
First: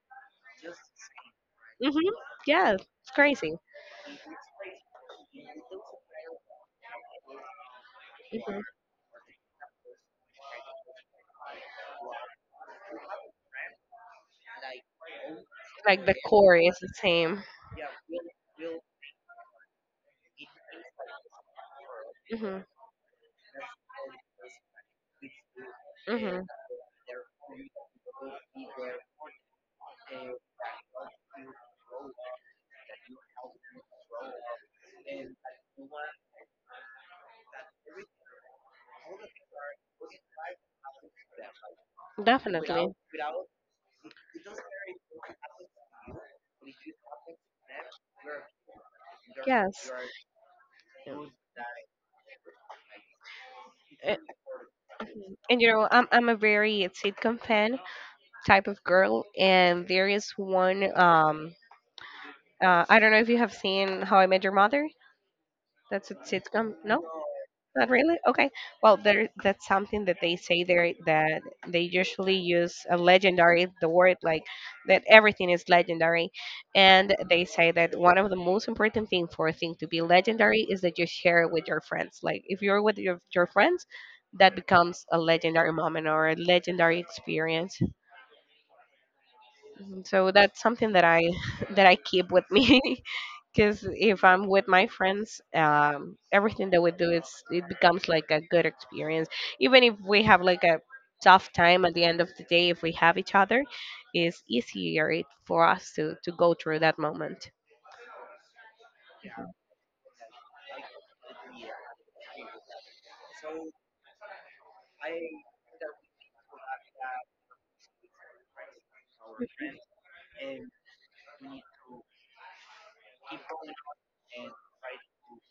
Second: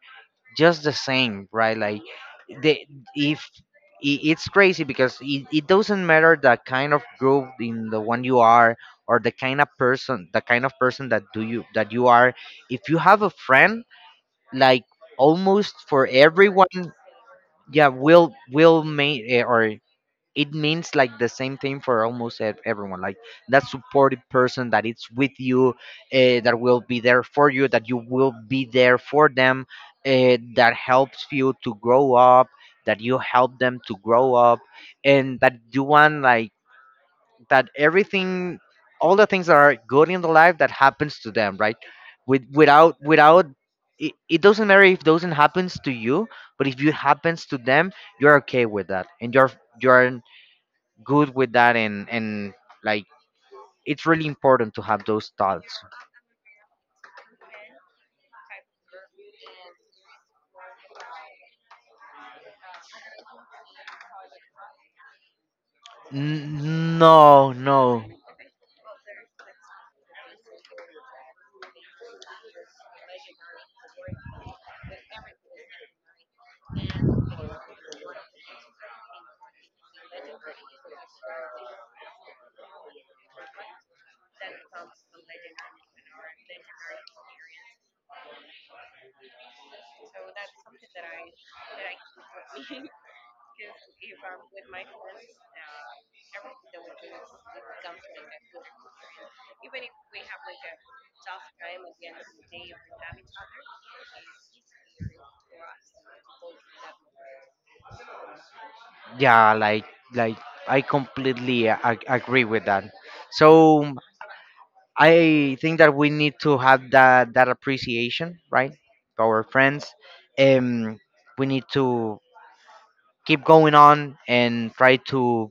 A: just the same, right?
B: Hmm.
A: Like
B: Yeah,
A: they,
B: it's
A: if
B: crazy.
A: i- it's crazy, because it, it doesn't matter the kind of group in the one you are, or the kind of person, the kind of person that do you that you are, if you have a friend, like almost
B: Like
A: for
B: the core
A: everyone,
B: is the same.
A: yeah, will will make, or it means like the same thing for almost ev-
B: Mhm.
A: everyone, like that supportive person that it's with you, uh,
B: Mhm.
A: that will be there for you, that you will be there for them, uh, that helps you to grow up, that you help them to grow up, and that you want, like that everything, all the things that are good in the life that happens to them, right? With,
B: Definitely.
A: without without it, it doesn't matter if doesn't happens to you, but if it happens to them, you're okay with that, and you're
B: Yes.
A: you're good with that, and and like, it's
B: A-
A: really important to have those
B: And you
A: thoughts.
B: know, I'm I'm a very sitcom fan type of girl, and there is one. Um, uh, I don't know if you have seen How I Met Your Mother. That's a sitcom?
A: N-
B: No,
A: no, no.
B: not really. Okay. Well, there that's something that they say there that they usually use a legendary the word like that everything is legendary, and they say that one of the most important thing for a thing to be legendary is that you share it with your friends. Like if you're with your your friends, that becomes a legendary moment or a legendary experience. Mhm. So that's something that I that I keep with me. Because if I'm with my friends, um, everything that we do is it becomes like a good experience. Even if we have like a tough time at the end of the day, if we have each other, it's easier it- for us to to go through that moment
A: Yeah, like like I completely ag- agree with that. So I think that we need to have that that appreciation, right, to our friends. um we need to keep going on and try to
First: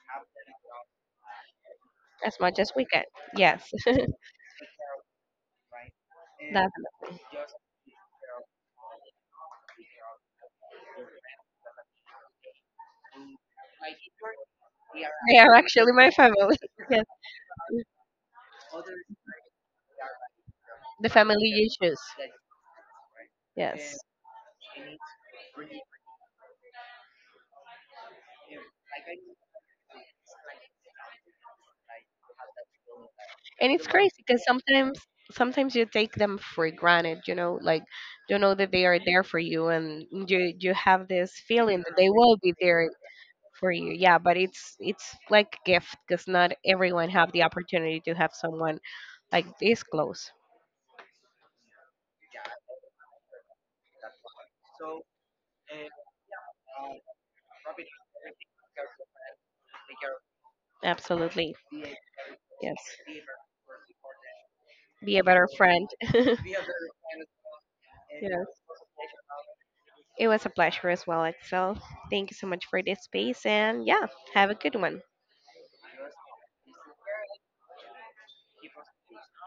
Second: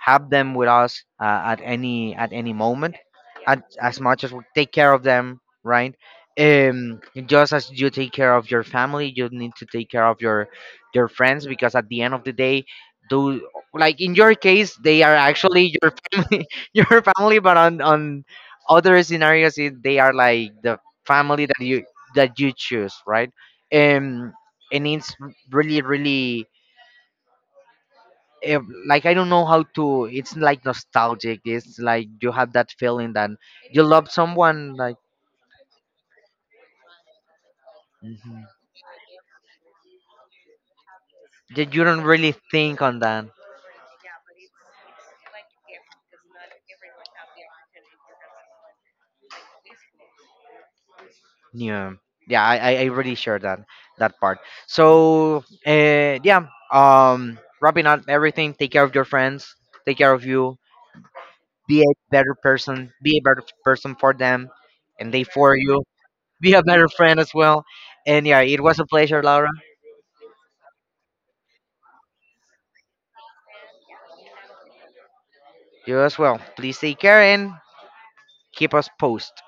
A: have them with us uh, at any, at
B: as
A: any
B: much as we
A: moment,
B: can.
A: at,
B: Yes,
A: as much as we take care of them, right?
B: that
A: um just as you take care of your family, you need to take care of your your friends, because at the end of the day, do, like in your case they are
B: they are
A: actually
B: actually
A: your
B: my
A: family,
B: family.
A: your
B: Yes,
A: family, but on on other scenarios it, they are like the
B: the family
A: family that
B: you
A: you
B: choose.
A: that you choose, right?
B: Yes.
A: um and it's really really, if, like I don't know how to. It's like nostalgic. It's like you have that feeling that
B: And
A: you
B: it's
A: love
B: crazy because
A: someone, like
B: sometimes sometimes you take them for granted, you know, like you
A: mhm,
B: know that they are there for you and you you have this
A: that
B: feeling
A: you
B: that
A: don't
B: they
A: really
B: will be
A: think
B: there
A: on that.
B: for you. Yeah, but it's it's like a gift because not everyone have the opportunity to have someone like this close.
A: Yeah, yeah, I I I really share that that part. So uh, yeah, um, wrapping up everything. Take care of your friends. Take care of you.
B: Absolutely.
A: Be a better
B: Yes,
A: person. Be a better person for them, and
B: be
A: they
B: a better
A: for you.
B: friend.
A: Be a better friend as well. And yeah, it
B: Yes,
A: was a pleasure, Laura.
B: it was a pleasure as well, excel. Thank you so much for this space. And yeah, have a good one.
A: You as well. Please take care and keep us post.